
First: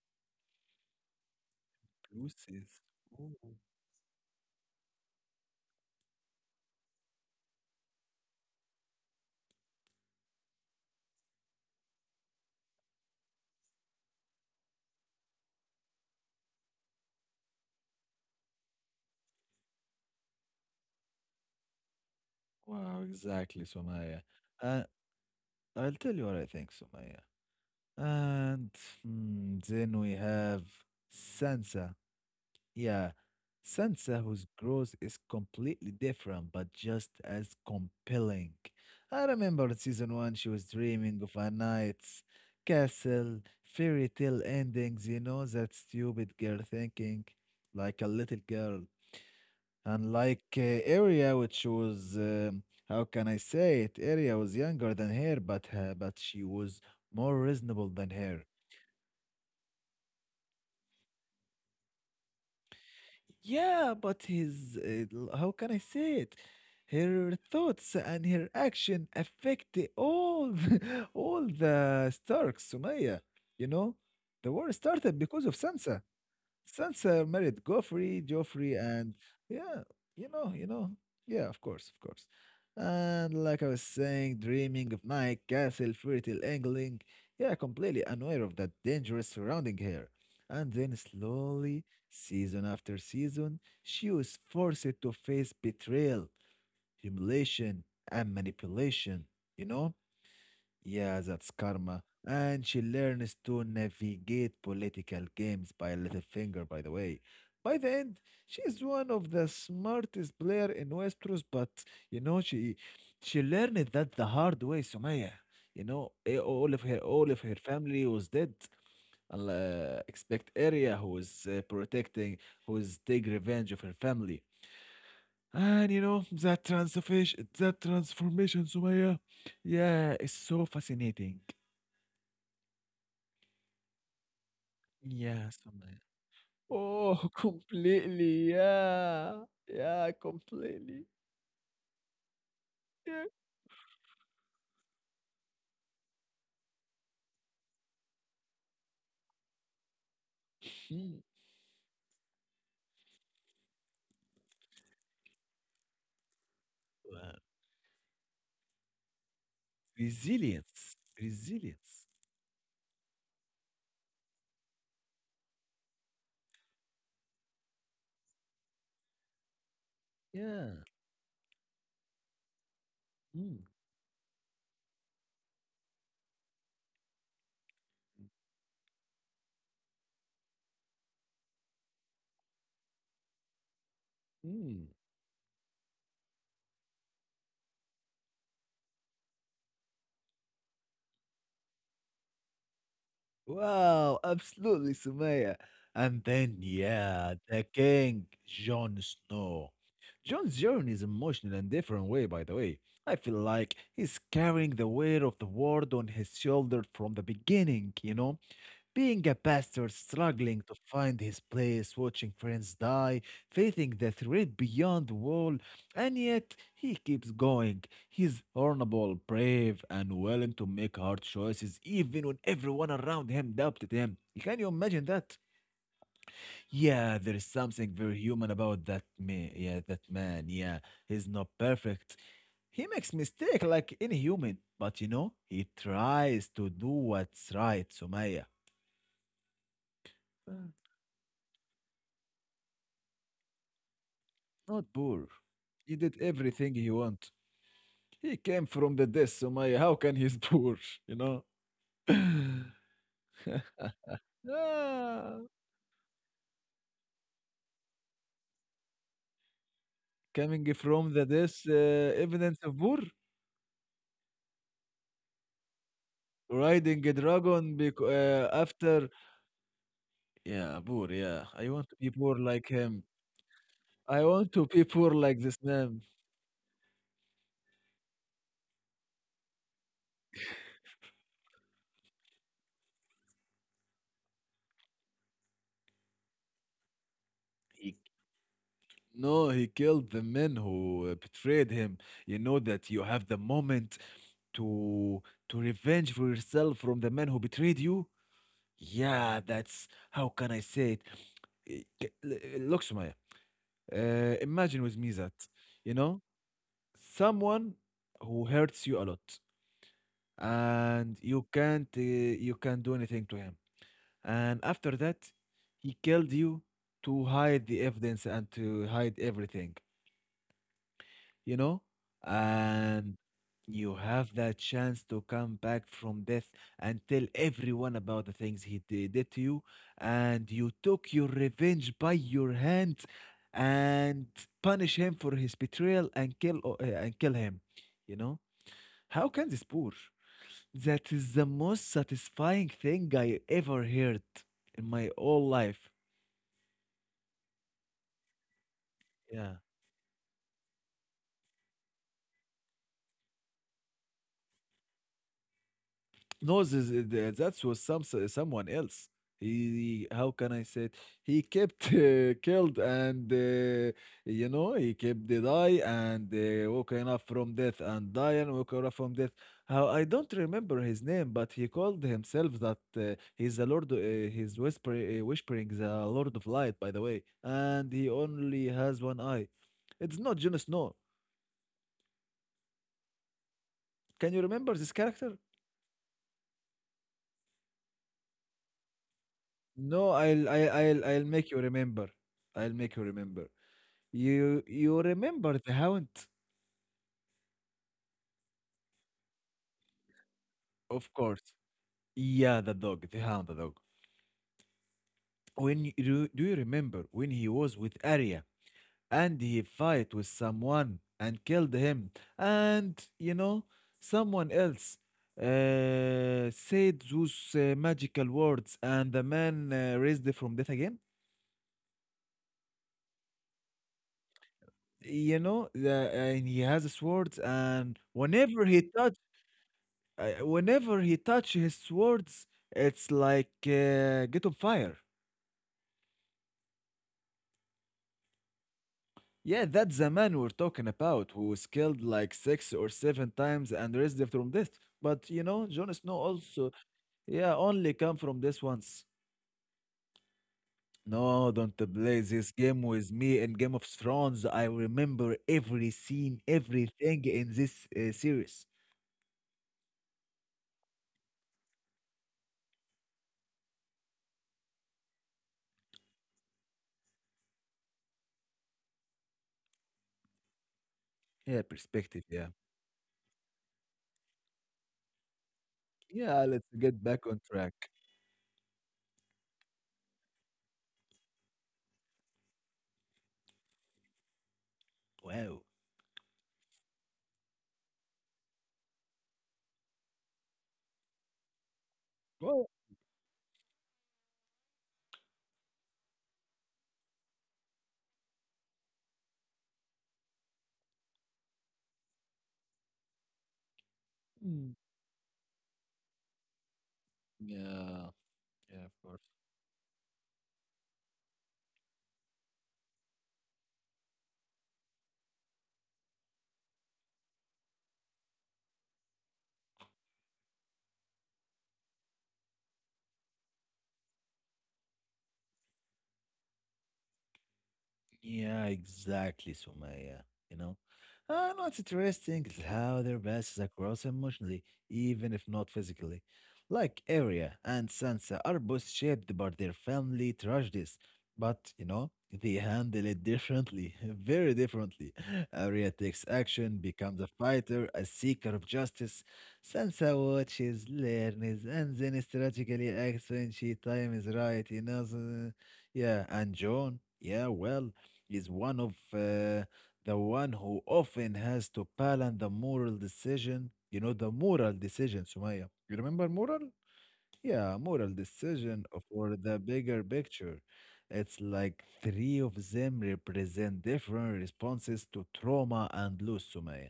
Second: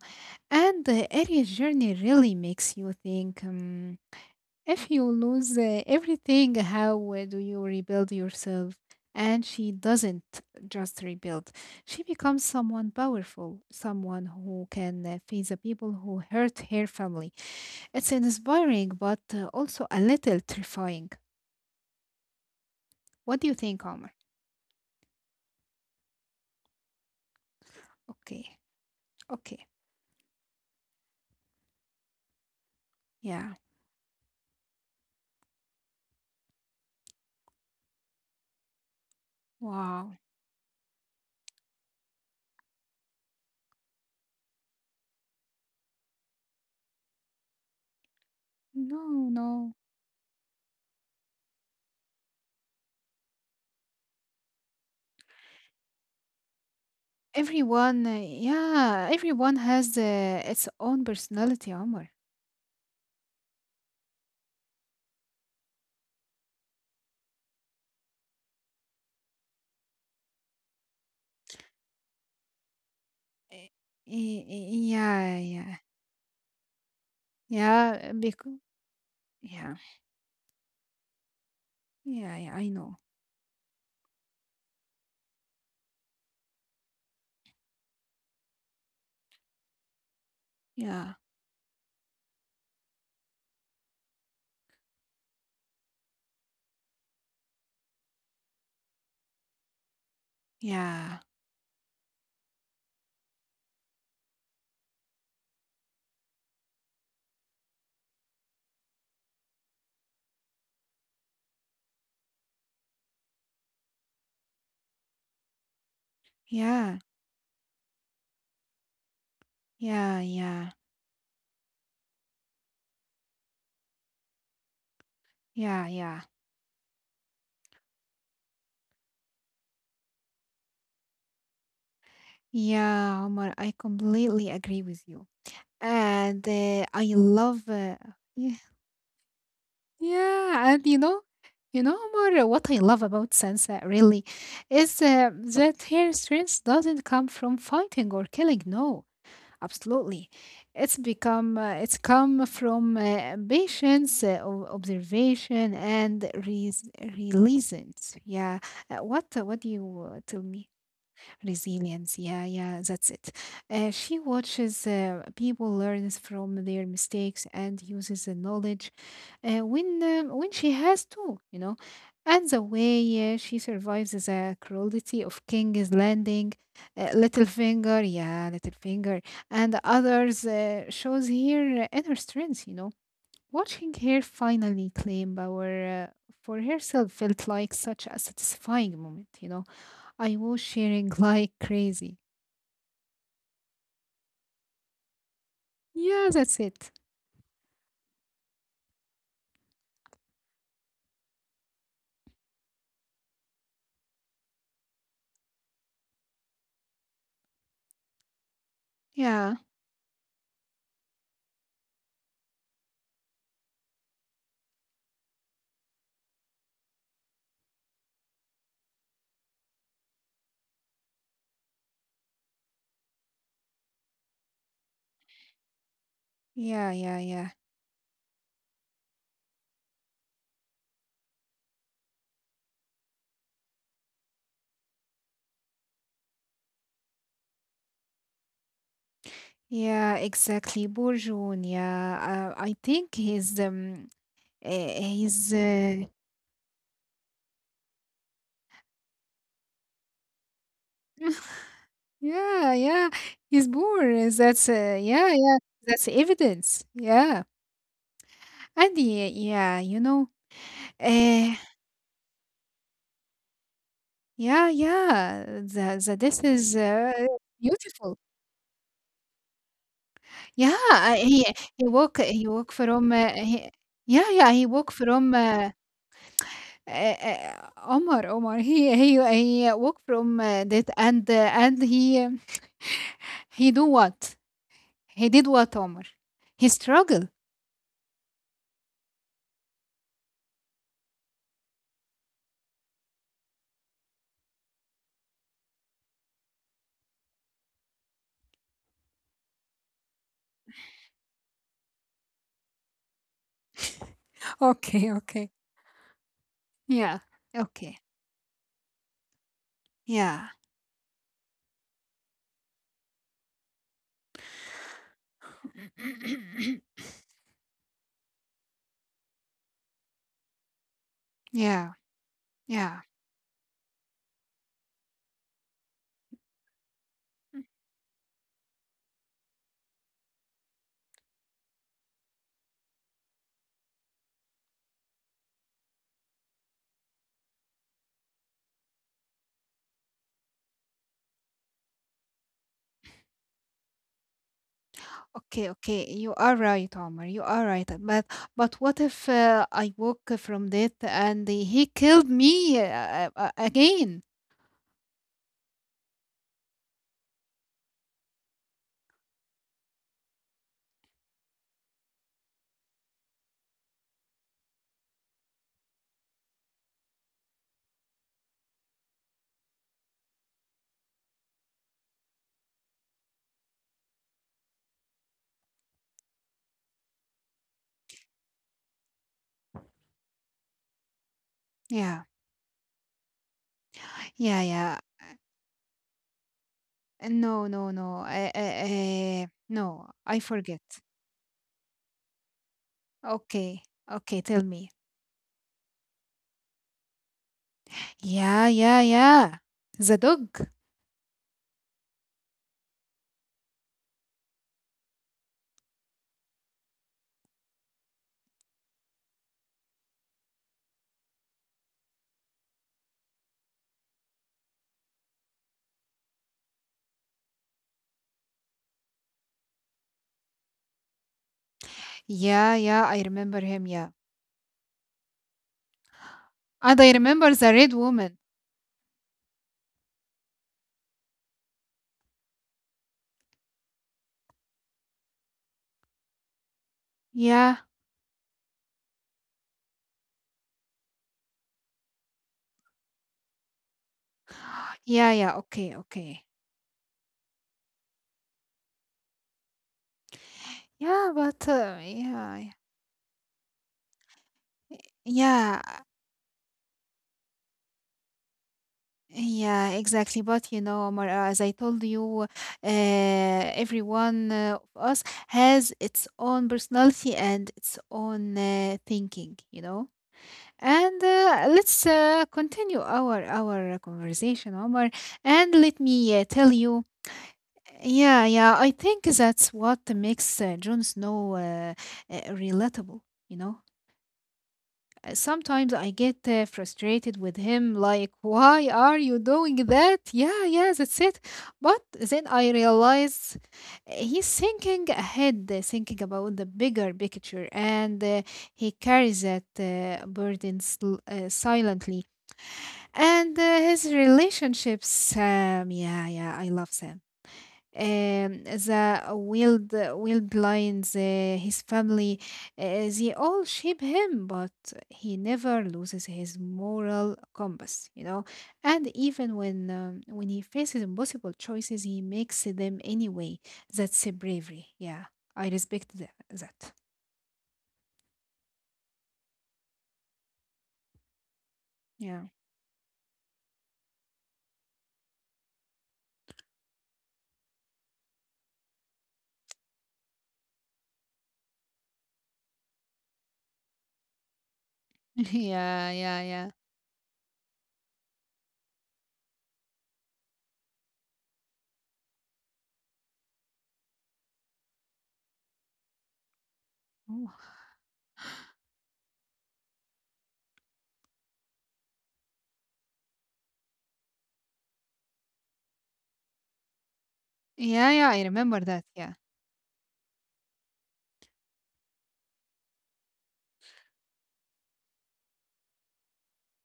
Speaker 2: and the area journey really makes
Speaker 1: Lucy's!
Speaker 2: you
Speaker 1: Ooh.
Speaker 2: think. If you lose everything, how do you rebuild yourself? And she doesn't just rebuild. She becomes someone powerful, someone who can face the people who hurt her family. It's inspiring, but also a little terrifying.
Speaker 1: Wow,
Speaker 2: What do you
Speaker 1: exactly,
Speaker 2: think, Omar?
Speaker 1: Sumaya. Uh, I'll tell you what I think, Sumaya.
Speaker 2: Okay,
Speaker 1: And hmm,
Speaker 2: okay,
Speaker 1: then we have Sansa. Yeah,
Speaker 2: yeah.
Speaker 1: Sansa, whose growth is completely different, but just as compelling. I remember in season
Speaker 2: Wow.
Speaker 1: one, she was dreaming of a knight's castle, fairy tale endings, you know, that stupid girl thinking like a little girl.
Speaker 2: No, no.
Speaker 1: Unlike Arya, which was how can I say it? Arya was younger than her, but she was more reasonable
Speaker 2: Everyone,
Speaker 1: than her.
Speaker 2: yeah, everyone has its own personality, Omar.
Speaker 1: Yeah, but his how can I say it? Her thoughts and her action affect all all the Starks, Sumaya.
Speaker 2: Eh,
Speaker 1: You know,
Speaker 2: eh,
Speaker 1: the
Speaker 2: eh,
Speaker 1: war started
Speaker 2: Yeah,
Speaker 1: because of
Speaker 2: yeah.
Speaker 1: Sansa. Sansa married Joffrey,
Speaker 2: Yeah, because
Speaker 1: Joffrey, and
Speaker 2: yeah.
Speaker 1: yeah, you know, yeah, of course, of course.
Speaker 2: Yeah, yeah, I know.
Speaker 1: And like I was saying, dreaming of night, castle, fairy tale angling, yeah, completely unaware of that dangerous surrounding her. And then
Speaker 2: Yeah,
Speaker 1: slowly, season after season, she was forced to face betrayal, humiliation, and manipulation, you know?
Speaker 2: yeah,
Speaker 1: Yeah, that's karma. And she learns to navigate political games by little finger, by the way. By the end, she's one of the smartest player in Westeros, but you know, she learned that the hard way, Sumaya. You know, eh, all of
Speaker 2: yeah,
Speaker 1: her all of her family was dead. And, uh,
Speaker 2: yeah,
Speaker 1: except
Speaker 2: yeah,
Speaker 1: Arya, who is protecting, who is take revenge of her family.
Speaker 2: yeah,
Speaker 1: And you
Speaker 2: yeah.
Speaker 1: know, that transformation, Sumaya, yeah, it's so fascinating.
Speaker 2: Yeah, Omar, I completely agree with you.
Speaker 1: Yes, I.
Speaker 2: And I
Speaker 1: Oh,
Speaker 2: love
Speaker 1: completely.
Speaker 2: yeah,
Speaker 1: Yeah. Yeah,
Speaker 2: yeah, and you
Speaker 1: completely.
Speaker 2: know, you know, Omar, what I love
Speaker 1: Yeah.
Speaker 2: about Sansa really is that her strength doesn't come from fighting or killing, no. Absolutely. It's
Speaker 1: Mm,
Speaker 2: become uh, it's come from patience, observation and
Speaker 1: wow.
Speaker 2: reasons. Yeah. What do you tell me?
Speaker 1: Resilience, resilience.
Speaker 2: Resilience. Yeah, yeah, that's it. She watches people learns from their mistakes and uses the knowledge when she
Speaker 1: Yeah.
Speaker 2: has to, you know. And the way she
Speaker 1: Mm.
Speaker 2: survives the cruelty of King's Landing, Littlefinger, and others shows her inner strength, you know. Watching her
Speaker 1: Mm.
Speaker 2: finally claim power for herself felt like such a satisfying moment, you know I was sharing like crazy.
Speaker 1: Wow, absolutely, Sumaya. And
Speaker 2: Yeah,
Speaker 1: then,
Speaker 2: that's it.
Speaker 1: yeah, the king, Jon Snow. Jon's journey is emotional in different way, by the way. I feel like he's carrying the weight of the world on his shoulder from the beginning, you know? Being a
Speaker 2: Yeah,
Speaker 1: pastor, struggling to find his place, watching friends die, facing the threat beyond the wall, and yet he keeps going. He's honorable, brave, and willing to make hard choices even when everyone around him doubted him. Can you imagine that?
Speaker 2: yeah,
Speaker 1: Yeah,
Speaker 2: yeah,
Speaker 1: there is
Speaker 2: yeah.
Speaker 1: something very human about that man. Yeah, that man. Yeah, he's not perfect. He makes mistake like any human, but you know, he tries to do what's right, Sumaya.
Speaker 2: Yeah, exactly. Bourgeon, yeah. I think
Speaker 1: Not poor.
Speaker 2: he's
Speaker 1: He did everything he want. He came from the death, Sumaya. How can he's poor? You know?
Speaker 2: yeah, yeah. He's born. That's yeah,
Speaker 1: Ah,
Speaker 2: yeah. That's evidence. Yeah. And
Speaker 1: coming from the death,
Speaker 2: uh,
Speaker 1: evidence of poor.
Speaker 2: yeah, yeah. The this is
Speaker 1: Riding a dragon
Speaker 2: beautiful.
Speaker 1: after. Yeah,
Speaker 2: Yeah,
Speaker 1: poor. Yeah.
Speaker 2: he
Speaker 1: I want to
Speaker 2: he
Speaker 1: be
Speaker 2: walk
Speaker 1: poor
Speaker 2: he
Speaker 1: like
Speaker 2: walk
Speaker 1: him.
Speaker 2: from
Speaker 1: I
Speaker 2: yeah, yeah,
Speaker 1: want to
Speaker 2: he
Speaker 1: be
Speaker 2: walk
Speaker 1: poor
Speaker 2: from
Speaker 1: like this man.
Speaker 2: Uh, Omar Omar, he work from that and he he do what? He did what Omar? He struggle.
Speaker 1: He, no, he killed the men who betrayed him. You know that you have the moment to to revenge for yourself from the man who betrayed you. Yeah, that's how can I say it? Look, Sumaya, imagine with
Speaker 2: Okay,
Speaker 1: me that,
Speaker 2: okay.
Speaker 1: you know,
Speaker 2: Yeah.
Speaker 1: someone
Speaker 2: Okay.
Speaker 1: who hurts you a lot
Speaker 2: Yeah.
Speaker 1: and you can't do anything to him. And after that, he killed you to hide the evidence and to hide everything, you know,
Speaker 2: yeah. Yeah.
Speaker 1: and you have that chance to come back from death and tell everyone about the things did to you, and you took your revenge by your hand and punish him for his betrayal and kill and kill him, you know. How can this poor? That is the most satisfying thing I ever heard in my whole
Speaker 2: Okay.
Speaker 1: life.
Speaker 2: Okay. You are right, Omar. You are right. But what if
Speaker 1: Yeah.
Speaker 2: I woke from death and he killed me again?
Speaker 1: No, that was some someone else. He, how can I say it? He kept killed and you know he kept the die and waking up from death and dying woke up from death. How I don't remember his name, but he called himself that he's the Lord. Whispering the Lord of Light, by the way, and he only has one eye. It's not Jon Snow.
Speaker 2: Yeah.
Speaker 1: Can you
Speaker 2: Yeah.
Speaker 1: remember this
Speaker 2: Yeah.
Speaker 1: character?
Speaker 2: Eh, No, no, no. No,
Speaker 1: No,
Speaker 2: I forget.
Speaker 1: I'll make you remember. I'll make you remember.
Speaker 2: Okay, okay, tell
Speaker 1: You
Speaker 2: me.
Speaker 1: you remember the hound?
Speaker 2: Yeah, yeah, yeah. The dog.
Speaker 1: Of course. Yeah, the dog, the hound, the dog. When you, do you remember when he was with Arya and he fight with someone and killed him and you know someone else said those magical words and the man raised from death again?
Speaker 2: Yeah, yeah, I remember him. Yeah.
Speaker 1: You know, the, and he has
Speaker 2: And I
Speaker 1: swords
Speaker 2: remember the
Speaker 1: and
Speaker 2: red woman.
Speaker 1: whenever he touch. Whenever he touch his swords, it's like get on fire.
Speaker 2: Yeah,
Speaker 1: Yeah, that's the man we're talking about who was killed like six or seven times and raised from death. But you
Speaker 2: yeah,
Speaker 1: know,
Speaker 2: yeah.
Speaker 1: Jon Snow
Speaker 2: Okay,
Speaker 1: also,
Speaker 2: okay.
Speaker 1: yeah, only come from this once. No,
Speaker 2: Yeah,
Speaker 1: don't
Speaker 2: but
Speaker 1: play
Speaker 2: uh,
Speaker 1: this game
Speaker 2: yeah.
Speaker 1: with me in Game of Thrones. I
Speaker 2: y-
Speaker 1: remember every
Speaker 2: Yeah,
Speaker 1: scene, everything in this series.
Speaker 2: yeah, exactly. But you know, Omar, as I told you, uh, everyone of us has its own personality and its own thinking, you know? And
Speaker 1: Yeah,
Speaker 2: let's
Speaker 1: perspective. Yeah,
Speaker 2: continue our conversation, Omar. And let me
Speaker 1: yeah. Let's
Speaker 2: tell
Speaker 1: get
Speaker 2: you,
Speaker 1: back on track.
Speaker 2: yeah, yeah, I think that's what makes Jon Snow relatable. You know,
Speaker 1: Wow.
Speaker 2: sometimes I get frustrated with him, like, why are you doing that? Yeah, yeah, that's it. But then
Speaker 1: Well,
Speaker 2: I realize he's thinking ahead, thinking about the bigger picture, and he carries that burden silently and his
Speaker 1: mm,
Speaker 2: relationships sam yeah yeah I love sam
Speaker 1: yeah, yeah, of
Speaker 2: the
Speaker 1: course.
Speaker 2: wild lions his family they all shape him but he never loses his moral compass you know and even when he faces impossible choices he makes them anyway that's a bravery yeah I respect that.
Speaker 1: Yeah, exactly, Sumaya. You know, what's
Speaker 2: Yeah
Speaker 1: interesting is how their passes across emotionally, even if not physically. Like Arya and Sansa are both shaped by their family tragedies, but you know, they handle it differently, very differently. Arya
Speaker 2: yeah
Speaker 1: takes
Speaker 2: yeah yeah
Speaker 1: action, becomes a fighter, a seeker of justice. Sansa watches, learns, and then strategically acts when she time is right. You know, so, yeah, and John, yeah,
Speaker 2: Oh.
Speaker 1: well is one of the one who often has to balance the moral decision. You know, the moral decision, Sumaya. You remember moral? Yeah,
Speaker 2: yeah
Speaker 1: moral
Speaker 2: yeah I remember
Speaker 1: decision
Speaker 2: that yeah
Speaker 1: for the bigger picture. It's like three of them represent different responses to trauma and loss, Sumaya.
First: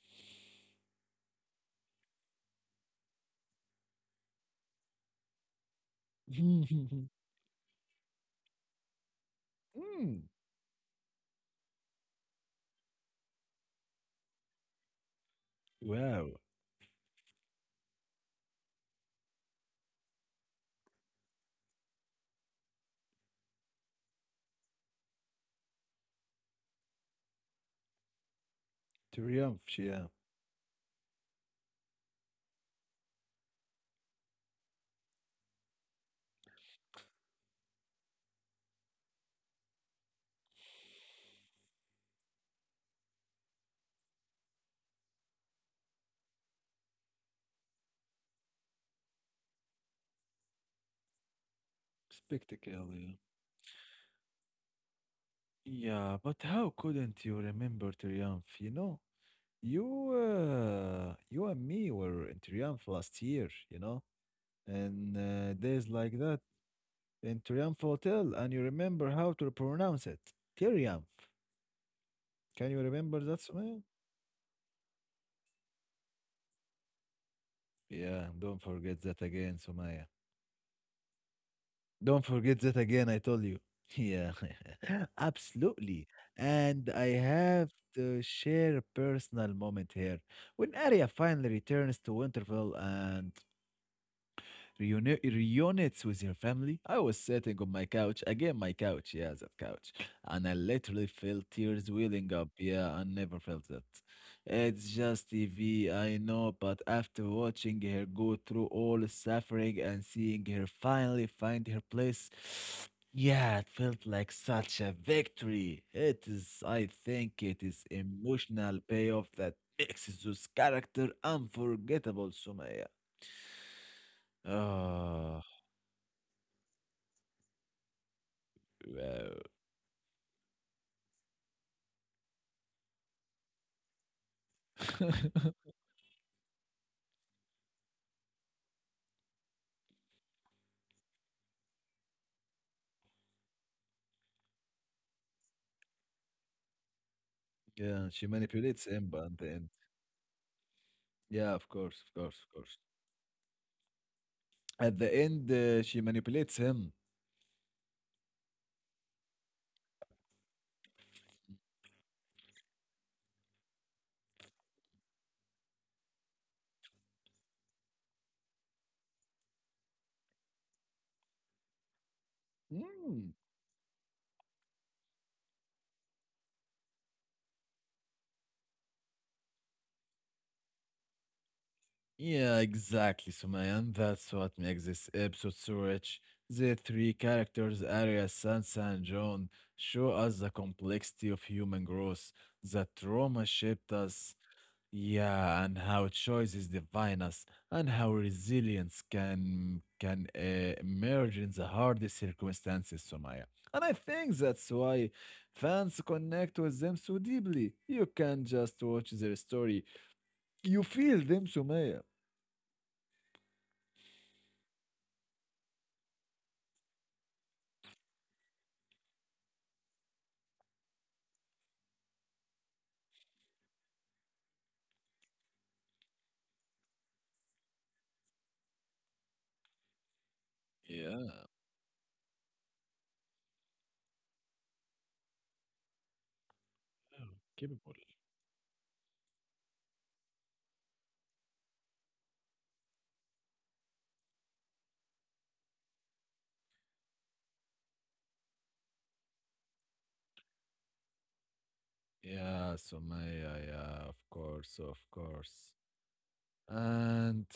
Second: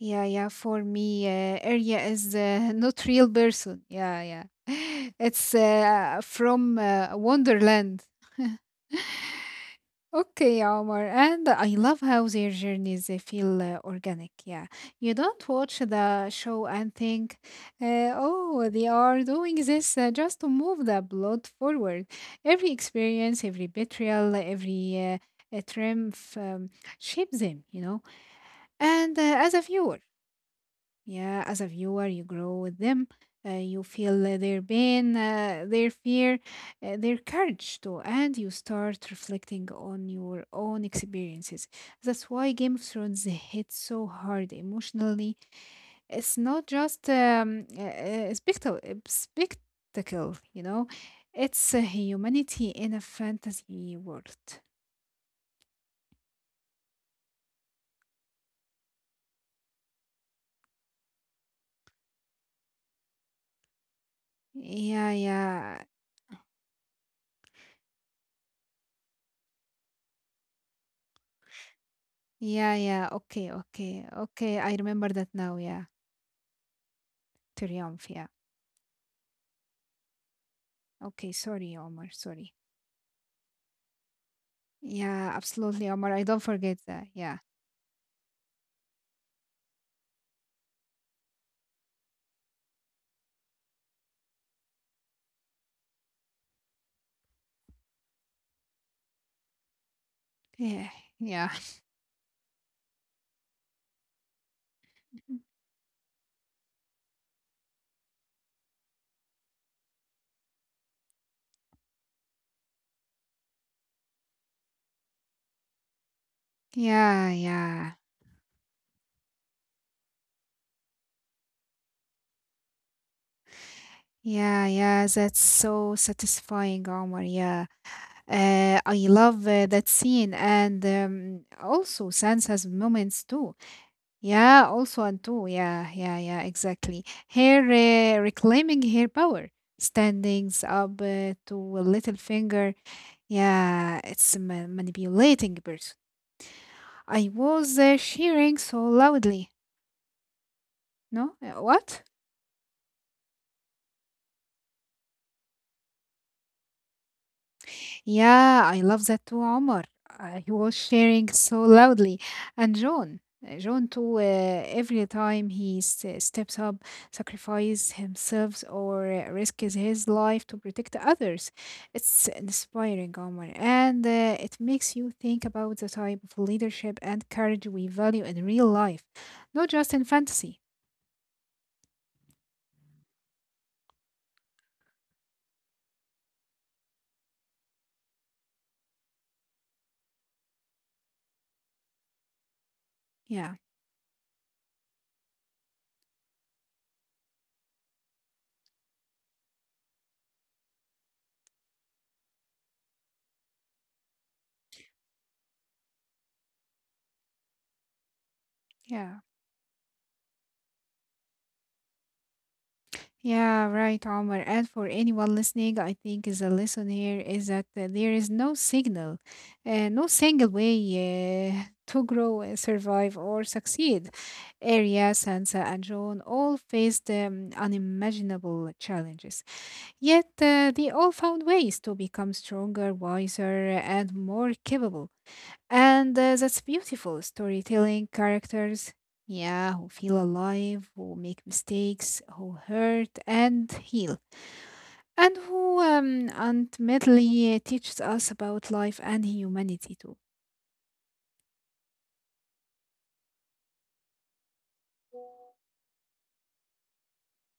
Speaker 2: Yeah, yeah. For me, Arya is not real person. Yeah, yeah. It's from Wonderland.
Speaker 1: Mm,
Speaker 2: Okay, Omar, and I love how their journeys they feel organic. Yeah, you don't watch the
Speaker 1: wow,
Speaker 2: show and think, "Oh, they are doing this just to move the plot forward." Every experience, every betrayal, every triumph shapes them, you know. And as a
Speaker 1: triumph,
Speaker 2: viewer,
Speaker 1: yeah,
Speaker 2: Yeah, as a viewer, you grow with them. You feel their pain, their fear, their courage too, and you start reflecting on your own experiences. That's why Game of Thrones hits so hard emotionally. It's not just a spectacle, spectacle, you know, it's humanity
Speaker 1: spectacle.
Speaker 2: in a
Speaker 1: Yeah,
Speaker 2: fantasy world.
Speaker 1: yeah, but how couldn't you remember triumph? You know. You, you and me were in Triumph last year, you know,
Speaker 2: Yeah,
Speaker 1: and
Speaker 2: yeah,
Speaker 1: days like that in Triumph Hotel, and you remember how to pronounce it. Triumph. Can you
Speaker 2: yeah.
Speaker 1: remember that,
Speaker 2: Okay,
Speaker 1: Sumaya?
Speaker 2: okay, okay. I remember that now. Yeah. Triumph, yeah.
Speaker 1: Yeah, don't forget that again, Sumaya.
Speaker 2: Okay, sorry, Omar.
Speaker 1: Don't
Speaker 2: Sorry.
Speaker 1: forget that again, I told you. Yeah,
Speaker 2: Yeah, absolutely, Omar.
Speaker 1: absolutely.
Speaker 2: I don't forget
Speaker 1: And
Speaker 2: that.
Speaker 1: I
Speaker 2: Yeah.
Speaker 1: have to share a personal moment here. When Arya finally returns to Winterfell and reunites with your family. I was sitting on my couch, again, my couch, yeah, that couch, and I
Speaker 2: Yeah.
Speaker 1: literally
Speaker 2: Yeah.
Speaker 1: felt tears welling up. Yeah, I never felt that. It's just TV, I know, but after watching her go through all the suffering and seeing her finally find her place, yeah, it felt like such a victory. It is, I
Speaker 2: Yeah,
Speaker 1: think, it
Speaker 2: yeah.
Speaker 1: is emotional payoff that makes this character unforgettable, Sumaya.
Speaker 2: Yeah, yeah, that's
Speaker 1: Oh.
Speaker 2: so satisfying, Omar. Yeah. I
Speaker 1: Wow.
Speaker 2: love that scene and also Sansa's moments too. Yeah, also and too. Yeah, yeah, yeah, exactly. Her reclaiming her power, standing up to a little finger. Yeah, it's manipulating person. I was
Speaker 1: yeah, she
Speaker 2: cheering so
Speaker 1: manipulates him at
Speaker 2: loudly.
Speaker 1: the end.
Speaker 2: No?
Speaker 1: Yeah, of
Speaker 2: What?
Speaker 1: course, of course, of course. At the end, she manipulates him.
Speaker 2: Yeah, I love that too, Omar. He was cheering so loudly. And John, John too, every time he steps up, sacrifices himself or risks his life to protect others. It's inspiring,
Speaker 1: Mm.
Speaker 2: Omar. And it makes you think about the type of leadership and courage we value in real life, not just in fantasy.
Speaker 1: Yeah, exactly, Sumaya. And that's what makes this episode so rich. The three characters, Arya, Sansa, and Jon, show us the complexity of human growth, the trauma
Speaker 2: Yeah,
Speaker 1: shaped us, yeah, and how choice is divine us, and how resilience can emerge in the hardest circumstances, Somaya. And I think that's why fans connect with them so deeply. You can't just watch
Speaker 2: yeah.
Speaker 1: their story; you feel them, Somaya.
Speaker 2: Yeah, right, Omar. And for anyone listening, I think is a lesson here is that there is no signal, no single way to grow, survive, or succeed. Arya, Sansa, and Jon all faced unimaginable challenges, yet they all
Speaker 1: Yeah,
Speaker 2: found ways to become stronger, wiser, and more capable. And that's beautiful
Speaker 1: oh, capable.
Speaker 2: storytelling characters. Yeah, who feel alive, who make mistakes, who hurt and heal, and who ultimately teaches us about life and humanity too.
Speaker 1: Yeah, Somaya. Yeah, of course, of course. And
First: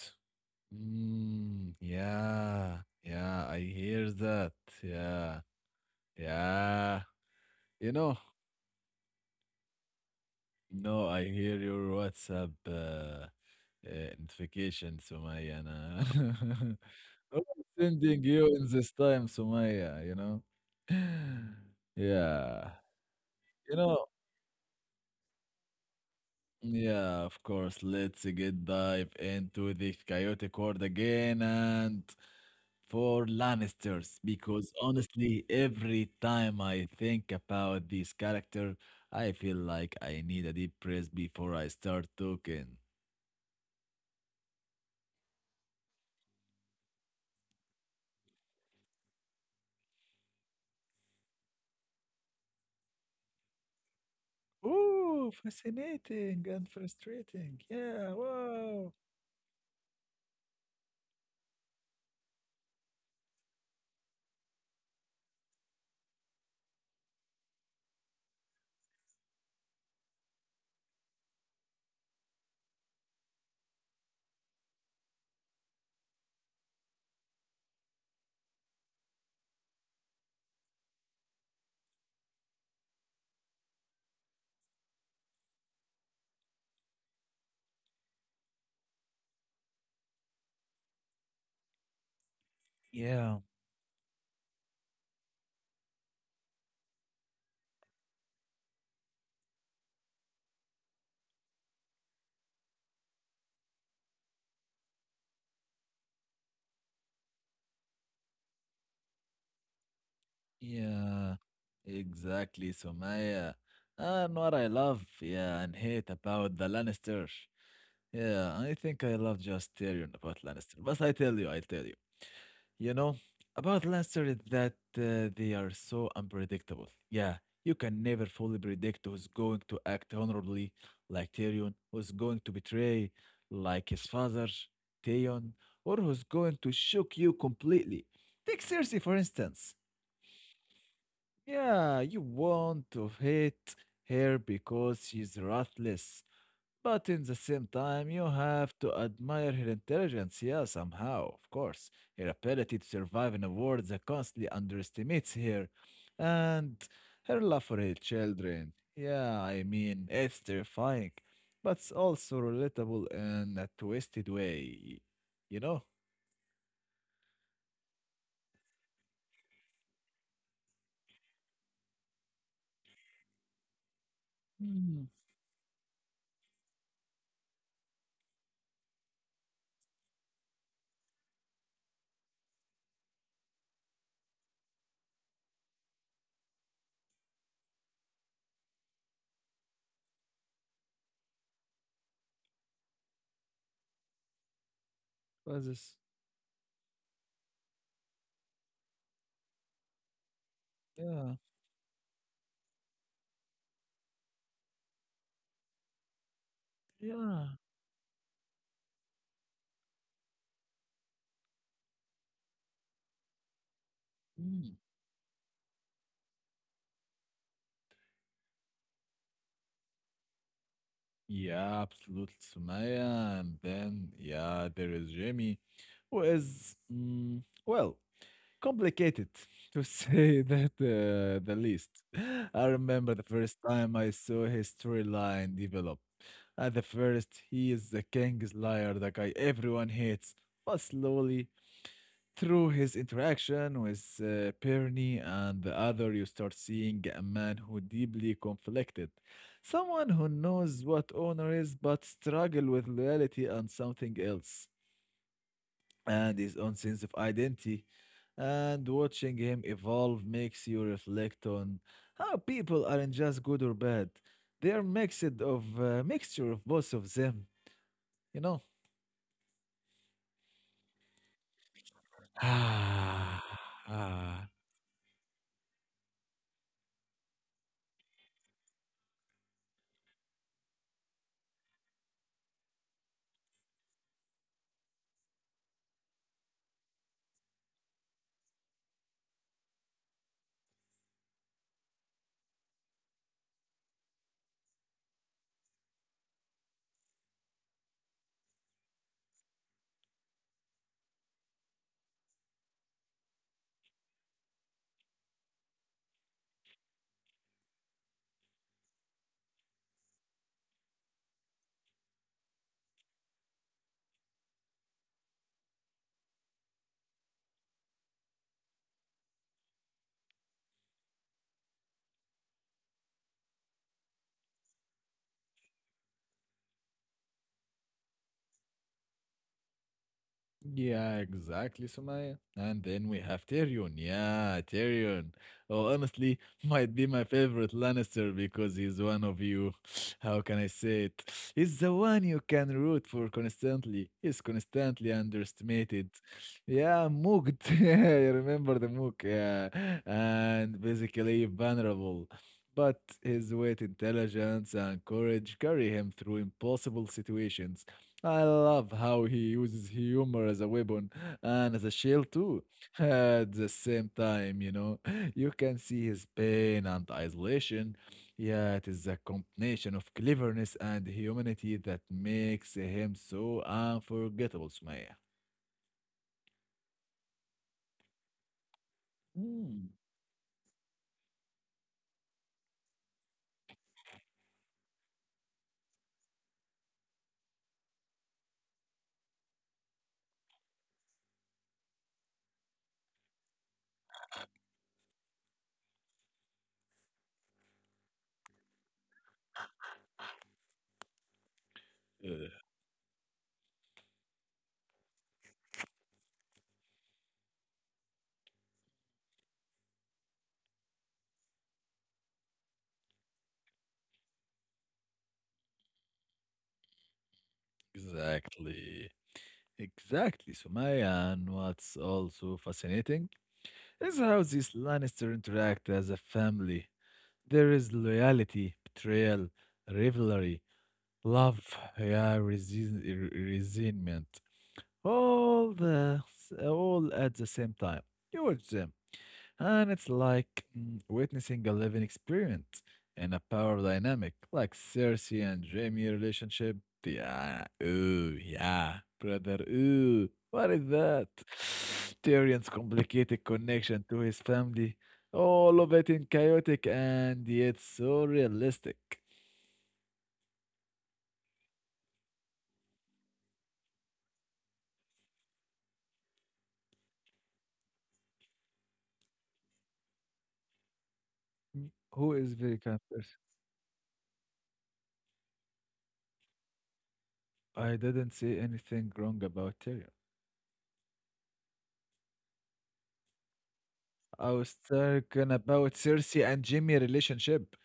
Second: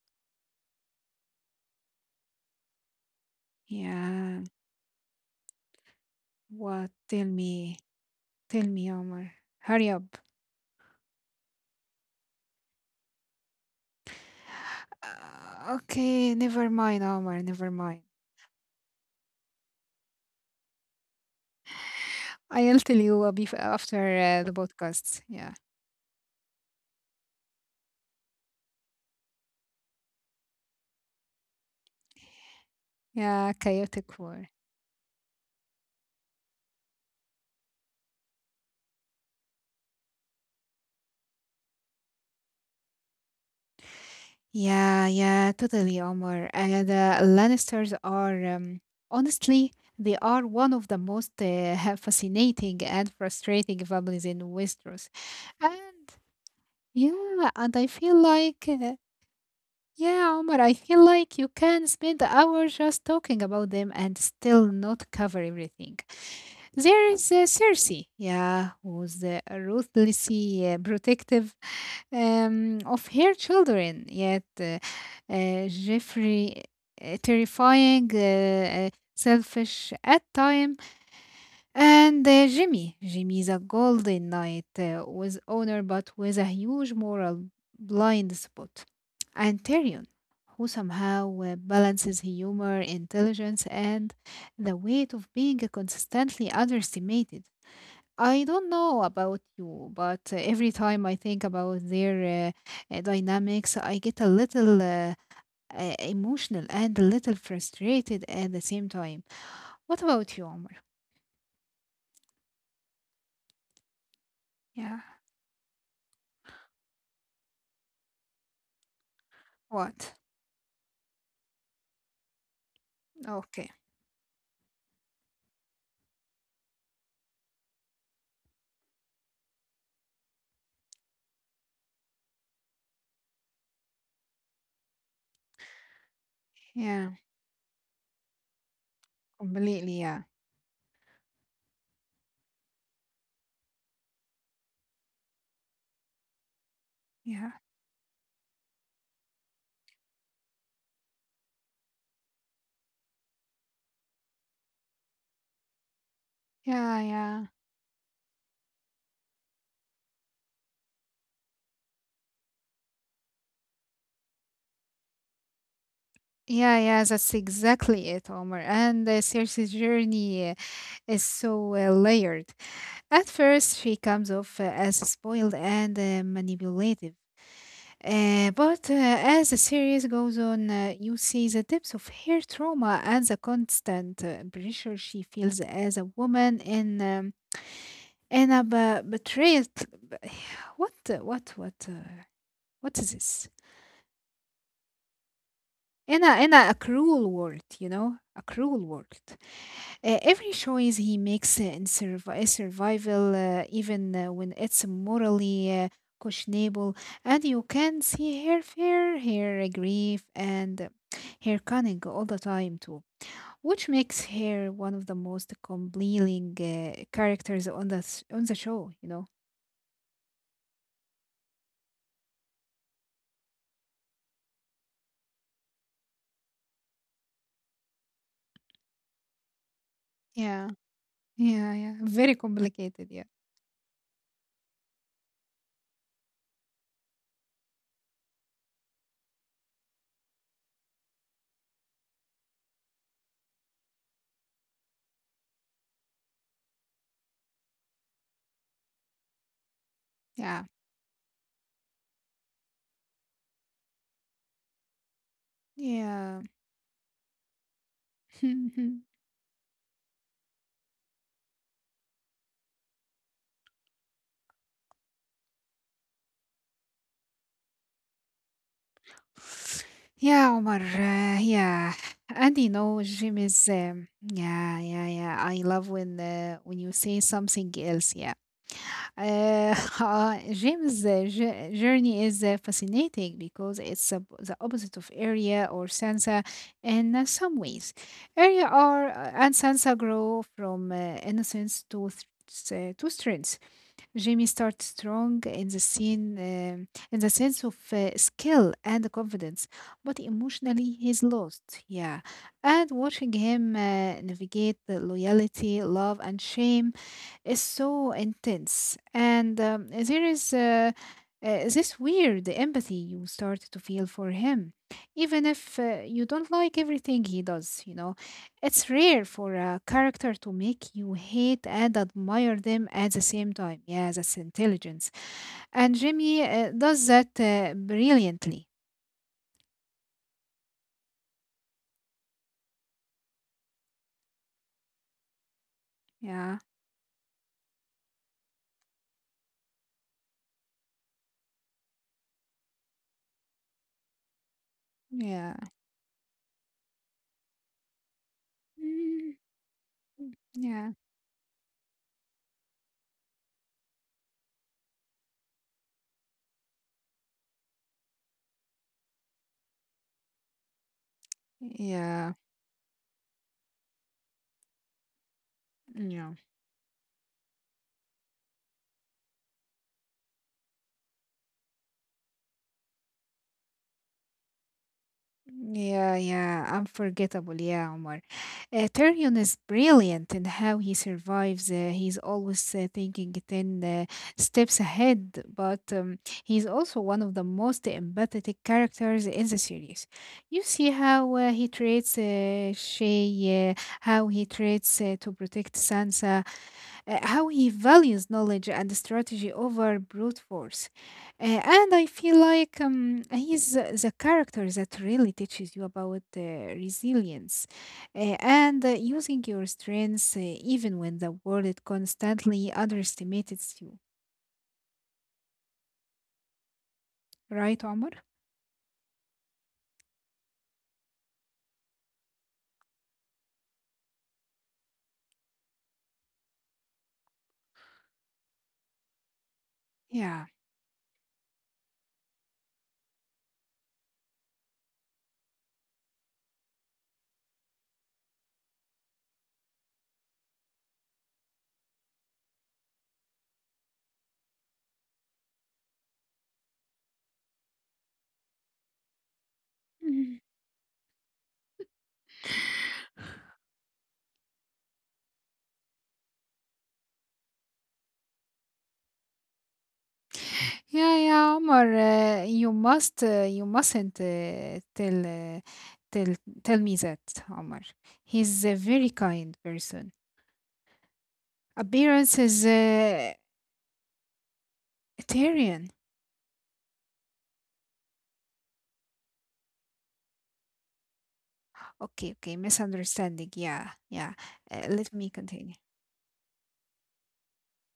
Speaker 1: yeah, I hear
Speaker 2: Yeah,
Speaker 1: that. Yeah,
Speaker 2: what?
Speaker 1: yeah. You know,
Speaker 2: Tell me, Omar. Hurry up.
Speaker 1: no, I hear your WhatsApp notification, Sumaya.
Speaker 2: Okay, never mind, Omar,
Speaker 1: I'm
Speaker 2: never mind.
Speaker 1: sending you in this time, Sumaya, you know? Yeah,
Speaker 2: I'll tell you a bit
Speaker 1: you
Speaker 2: after
Speaker 1: know,
Speaker 2: the podcasts. Yeah,
Speaker 1: yeah, of course. Let's get dive into the chaotic world again and for
Speaker 2: yeah, chaotic
Speaker 1: Lannisters,
Speaker 2: war.
Speaker 1: because honestly, every time I think about this character, I feel like I need a deep breath before I start talking.
Speaker 2: Yeah, yeah, totally, Omar. And the Lannisters are, honestly, they are one of the most fascinating and frustrating families in Westeros.
Speaker 1: Ooh,
Speaker 2: And
Speaker 1: fascinating and
Speaker 2: yeah,
Speaker 1: frustrating.
Speaker 2: and I feel
Speaker 1: Yeah,
Speaker 2: like
Speaker 1: wow.
Speaker 2: yeah, Omar, I feel like you can spend hours just talking about them and still not cover everything. There is Circe, yeah, who's ruthlessly protective of her children, yet Jeffrey, terrifying, selfish at times. And Jimmy. Jimmy is a golden knight with honor but with a huge moral blind spot. And Tyrion, who somehow balances humor,
Speaker 1: Yeah,
Speaker 2: intelligence, and the weight of being consistently underestimated. I don't know about you, but every time I think about their dynamics, I get a little emotional and a little frustrated at the same time. What about you, Omar?
Speaker 1: yeah, exactly, Somaya. Ah, and what I
Speaker 2: Yeah,
Speaker 1: love, yeah, and hate about the Lannisters. Yeah, I think I love just Tyrion
Speaker 2: what?
Speaker 1: about Lannister. But I tell you, I tell you. You know,
Speaker 2: Okay.
Speaker 1: about Leicester is that they are so unpredictable. Yeah, you can never fully predict who's going to act honorably, like Tyrion, who's going to betray, like his father, Theon, or who's going to shock
Speaker 2: Yeah,
Speaker 1: you completely. Take Cersei, for instance.
Speaker 2: completely. Yeah,
Speaker 1: Yeah, you want to hate her because she's ruthless, but in
Speaker 2: yeah,
Speaker 1: the same time, you have to admire her intelligence, yeah, somehow, of course. Her ability to survive in a world that constantly underestimates her, and
Speaker 2: yeah, yeah.
Speaker 1: her love for her children. Yeah, I mean, it's terrifying, but it's also relatable in a twisted way, you know?
Speaker 2: Yeah, yeah, that's exactly it, Omar. And Circe's journey is so layered. At first, she comes off as
Speaker 1: Mm.
Speaker 2: spoiled and manipulative. But as the series goes on, you see the depths of her trauma and the constant pressure she feels as a woman in a betrayal. What, what, what is this?
Speaker 1: What is this?
Speaker 2: In a cruel world, you know, a cruel world. Every choice he
Speaker 1: Yeah,
Speaker 2: makes in survi- is survival, even when it's morally questionable, and you
Speaker 1: yeah.
Speaker 2: can see her fear, her grief, and her cunning all the time too, which makes her
Speaker 1: Mm.
Speaker 2: one of the most compelling characters on the on the show. You know.
Speaker 1: Yeah, absolutely, Sumaya. And then, yeah, there is Jimmy, who is, well, complicated, to say
Speaker 2: Yeah.
Speaker 1: that the
Speaker 2: Yeah, yeah,
Speaker 1: least.
Speaker 2: very
Speaker 1: I
Speaker 2: complicated.
Speaker 1: remember
Speaker 2: Yeah,
Speaker 1: the first time I saw his storyline develop. At the first, he is the king's liar, the guy everyone hates. But slowly, through his interaction with Perny and the other, you start seeing a man who deeply conflicted. Someone who
Speaker 2: yeah,
Speaker 1: knows what honor is but struggle with loyalty and something else and his own sense of identity.
Speaker 2: yeah.
Speaker 1: And watching him evolve makes you reflect on how people aren't just good or bad. They are mixed of mixture of both of them, you know?
Speaker 2: Yeah, Omar. Yeah, and you know, Jim is.
Speaker 1: Ah,
Speaker 2: Yeah, yeah, yeah. I love when you say something else. Yeah, uh, Jim's journey is fascinating because it's the opposite of Arya or Sansa in some ways. Arya are and Sansa grow from innocence to to strength. Jamie starts strong in the scene, in the sense of skill and confidence, but emotionally he's lost. Yeah, and watching him navigate the loyalty, love, and shame is so intense. And there is this weird empathy you start to feel for him, even if you don't like everything he does, you know. It's rare for a character to make you hate and admire them at the same time. Yeah, that's intelligence. And Jimmy does that brilliantly.
Speaker 1: yeah, exactly, Sumaya. And then we have Tyrion. Yeah, Tyrion. Oh,
Speaker 2: Yeah,
Speaker 1: honestly, might be my favorite Lannister because he's one of you. How can I say it? He's the one you can root for constantly. He's constantly
Speaker 2: yeah,
Speaker 1: underestimated. Yeah, mooked. Yeah, you remember the mook.
Speaker 2: Mm,
Speaker 1: Yeah, and
Speaker 2: yeah,
Speaker 1: basically vulnerable. But his wit, intelligence, and courage carry him through impossible situations. I love how he uses humor as a weapon and as a
Speaker 2: yeah,
Speaker 1: shield too. At the same time, you know, you can see
Speaker 2: yeah.
Speaker 1: his pain and isolation. Yeah, it is a combination of cleverness and humanity that makes him so unforgettable, Sumaya.
Speaker 2: Yeah, yeah, unforgettable. Yeah, Omar. Tyrion is
Speaker 1: Mm.
Speaker 2: brilliant in how he survives. He's always thinking 10 steps ahead, but he's also one of the most empathetic characters in the series. You see how he treats Shay, how he treats to protect Sansa, how he values knowledge and strategy over brute force. And I feel
Speaker 1: Uh,
Speaker 2: like he's the character that really teaches you about resilience and using your strengths even when the world constantly underestimates you. Right, Omar?
Speaker 1: Exactly. Exactly, Sumaya. And what's also fascinating is how these Lannister interact as a family. There is loyalty, betrayal,
Speaker 2: Yeah.
Speaker 1: rivalry, love, yeah, resentment. All the all at the same time. You watch them. And it's like witnessing a living experiment in a power dynamic, like Cersei and Jaime relationship. Yeah, ooh, yeah, brother, ooh,
Speaker 2: Mhm.
Speaker 1: what is that? Tyrion's complicated connection to his family, all of it in chaotic and yet so realistic.
Speaker 2: Yeah, yeah, Omar. You must, you mustn't tell, tell me that, Omar. He's a very kind person. Appearance
Speaker 1: Who is
Speaker 2: is
Speaker 1: very kind person?
Speaker 2: Tyrion.
Speaker 1: I didn't say anything wrong about Tyrion.
Speaker 2: Okay, okay, misunderstanding. Yeah, yeah.
Speaker 1: I was
Speaker 2: Let me
Speaker 1: talking
Speaker 2: continue.
Speaker 1: about Cersei and Jaime relationship.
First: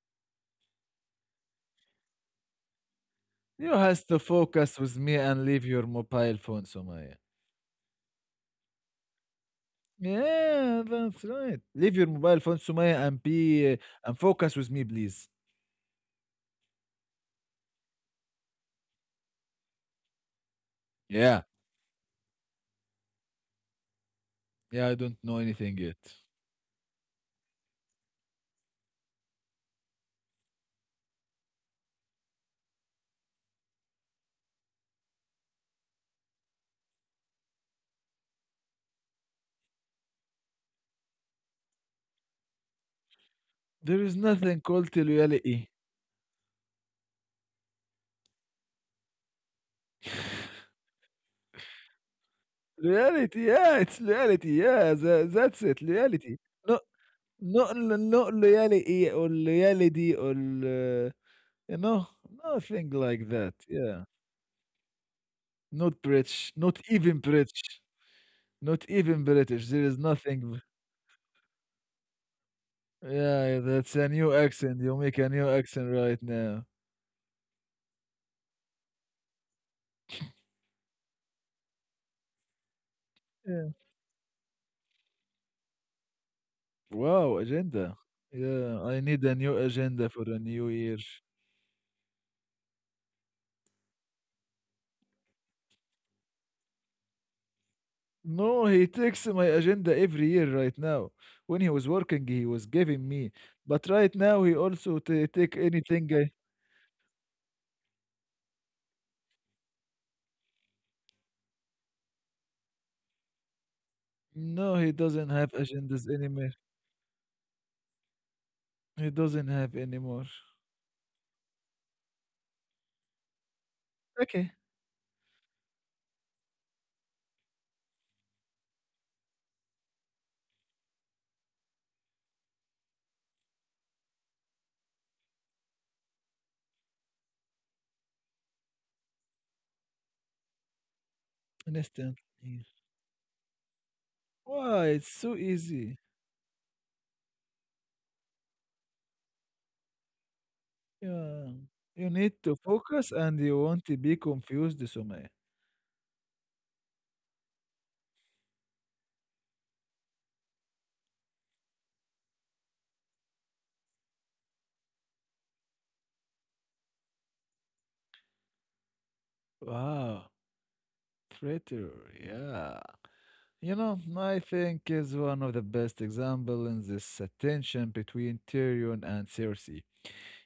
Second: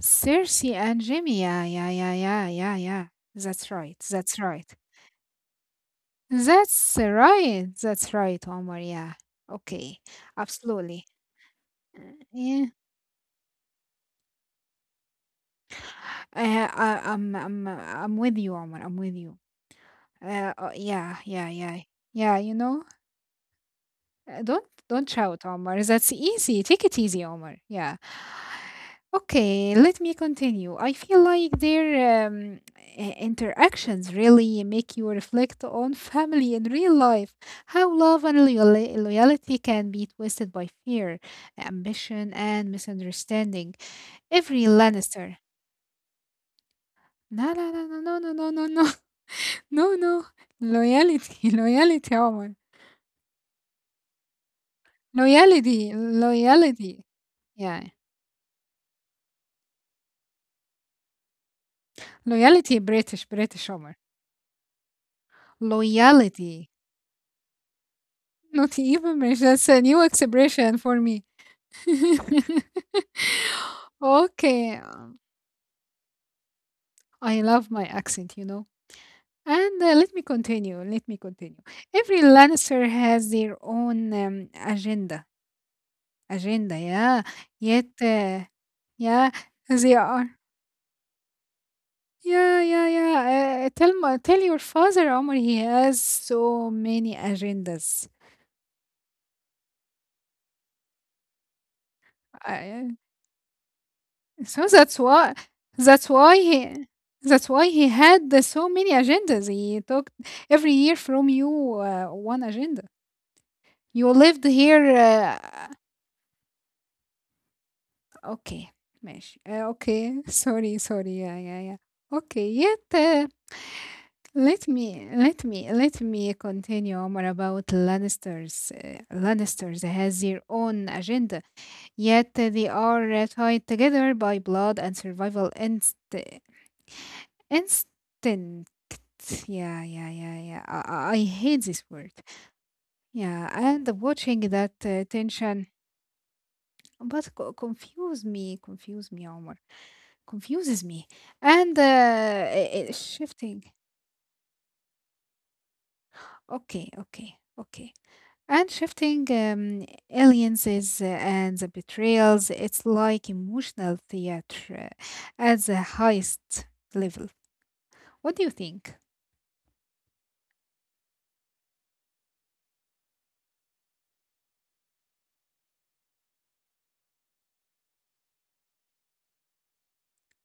Speaker 2: Cersei and Jimmy. Yeah, yeah, yeah, yeah, yeah, yeah. That's
Speaker 1: You
Speaker 2: right.
Speaker 1: has to
Speaker 2: That's right.
Speaker 1: focus with me and leave your mobile phone,
Speaker 2: That's
Speaker 1: Sumaya.
Speaker 2: right. That's right, Omar. Yeah. Okay.
Speaker 1: Yeah,
Speaker 2: Absolutely.
Speaker 1: that's right. Leave your mobile phone,
Speaker 2: Yeah.
Speaker 1: Sumaya, and be and focus with me, please.
Speaker 2: I'm with you, Omar. I'm with you. Yeah,
Speaker 1: Yeah,
Speaker 2: yeah, yeah, yeah. You know. Uh, Don't
Speaker 1: yeah, I
Speaker 2: don't
Speaker 1: don't know
Speaker 2: shout,
Speaker 1: anything
Speaker 2: Omar.
Speaker 1: yet.
Speaker 2: That's easy. Take it easy, Omar. Yeah. Okay, let me continue. I feel like their interactions really make you reflect on family in real life. How love and loyalty can be twisted by fear, ambition, and misunderstanding.
Speaker 1: There is nothing
Speaker 2: Every
Speaker 1: called the
Speaker 2: Lannister.
Speaker 1: reality.
Speaker 2: No, no, no, no, no, no, no, no, no, no, no. Loyalty, loyalty, Omar.
Speaker 1: Reality, yeah, it's reality. Yeah, that's it,
Speaker 2: Loyalty,
Speaker 1: reality. Not
Speaker 2: loyalty. Yeah.
Speaker 1: not reality or reality or you know nothing
Speaker 2: Loyalty,
Speaker 1: like that.
Speaker 2: British, British
Speaker 1: Yeah,
Speaker 2: Omar.
Speaker 1: not British,
Speaker 2: Loyalty.
Speaker 1: not
Speaker 2: Not
Speaker 1: even
Speaker 2: even British.
Speaker 1: British. There
Speaker 2: That's
Speaker 1: is
Speaker 2: a new
Speaker 1: nothing.
Speaker 2: expression for me.
Speaker 1: Yeah, that's a new accent.
Speaker 2: okay.
Speaker 1: You make a new accent right now.
Speaker 2: I love my accent, you know. And let me continue. Let me continue. Every Lannister has
Speaker 1: Yeah.
Speaker 2: their own agenda. Agenda, yeah.
Speaker 1: Wow,
Speaker 2: Yet,
Speaker 1: agenda. Yeah, I need a
Speaker 2: yeah,
Speaker 1: new
Speaker 2: they
Speaker 1: agenda for the
Speaker 2: are.
Speaker 1: new year.
Speaker 2: Yeah, yeah, yeah. Tell your father, Omar, he has so many agendas.
Speaker 1: No, he takes my agenda every year right now. When he was working, he was giving me. But right now, he
Speaker 2: So
Speaker 1: also ta take
Speaker 2: that's
Speaker 1: anything I.
Speaker 2: why he that's why he had the so many agendas. He took every year from you one agenda. You lived
Speaker 1: No, he
Speaker 2: here.
Speaker 1: doesn't have agendas anymore.
Speaker 2: Okay,
Speaker 1: He
Speaker 2: ماشي.
Speaker 1: doesn't have
Speaker 2: Okay,
Speaker 1: anymore.
Speaker 2: sorry, sorry. Yeah, yeah, yeah. Okay, yet
Speaker 1: Okay,
Speaker 2: let me continue, Omar, about Lannisters. Lannisters has their own agenda, yet they are tied together by blood and survival instinct. Instinct. Yeah, yeah, yeah, yeah. I hate this word.
Speaker 1: understand.
Speaker 2: Yeah, and watching that
Speaker 1: Why? It's so
Speaker 2: tension,
Speaker 1: easy.
Speaker 2: but confuse me, Omar, confuses me,
Speaker 1: Yeah.
Speaker 2: and
Speaker 1: You need to focus and you
Speaker 2: shifting.
Speaker 1: won't be confused, Sumaya.
Speaker 2: Okay, okay, okay. And shifting alliances and the betrayals, it's like emotional theater at the highest level. What do you think?
Speaker 1: Wow, traitor. Yeah. You know, I think is one of the best example in this tension between Tyrion and Cersei.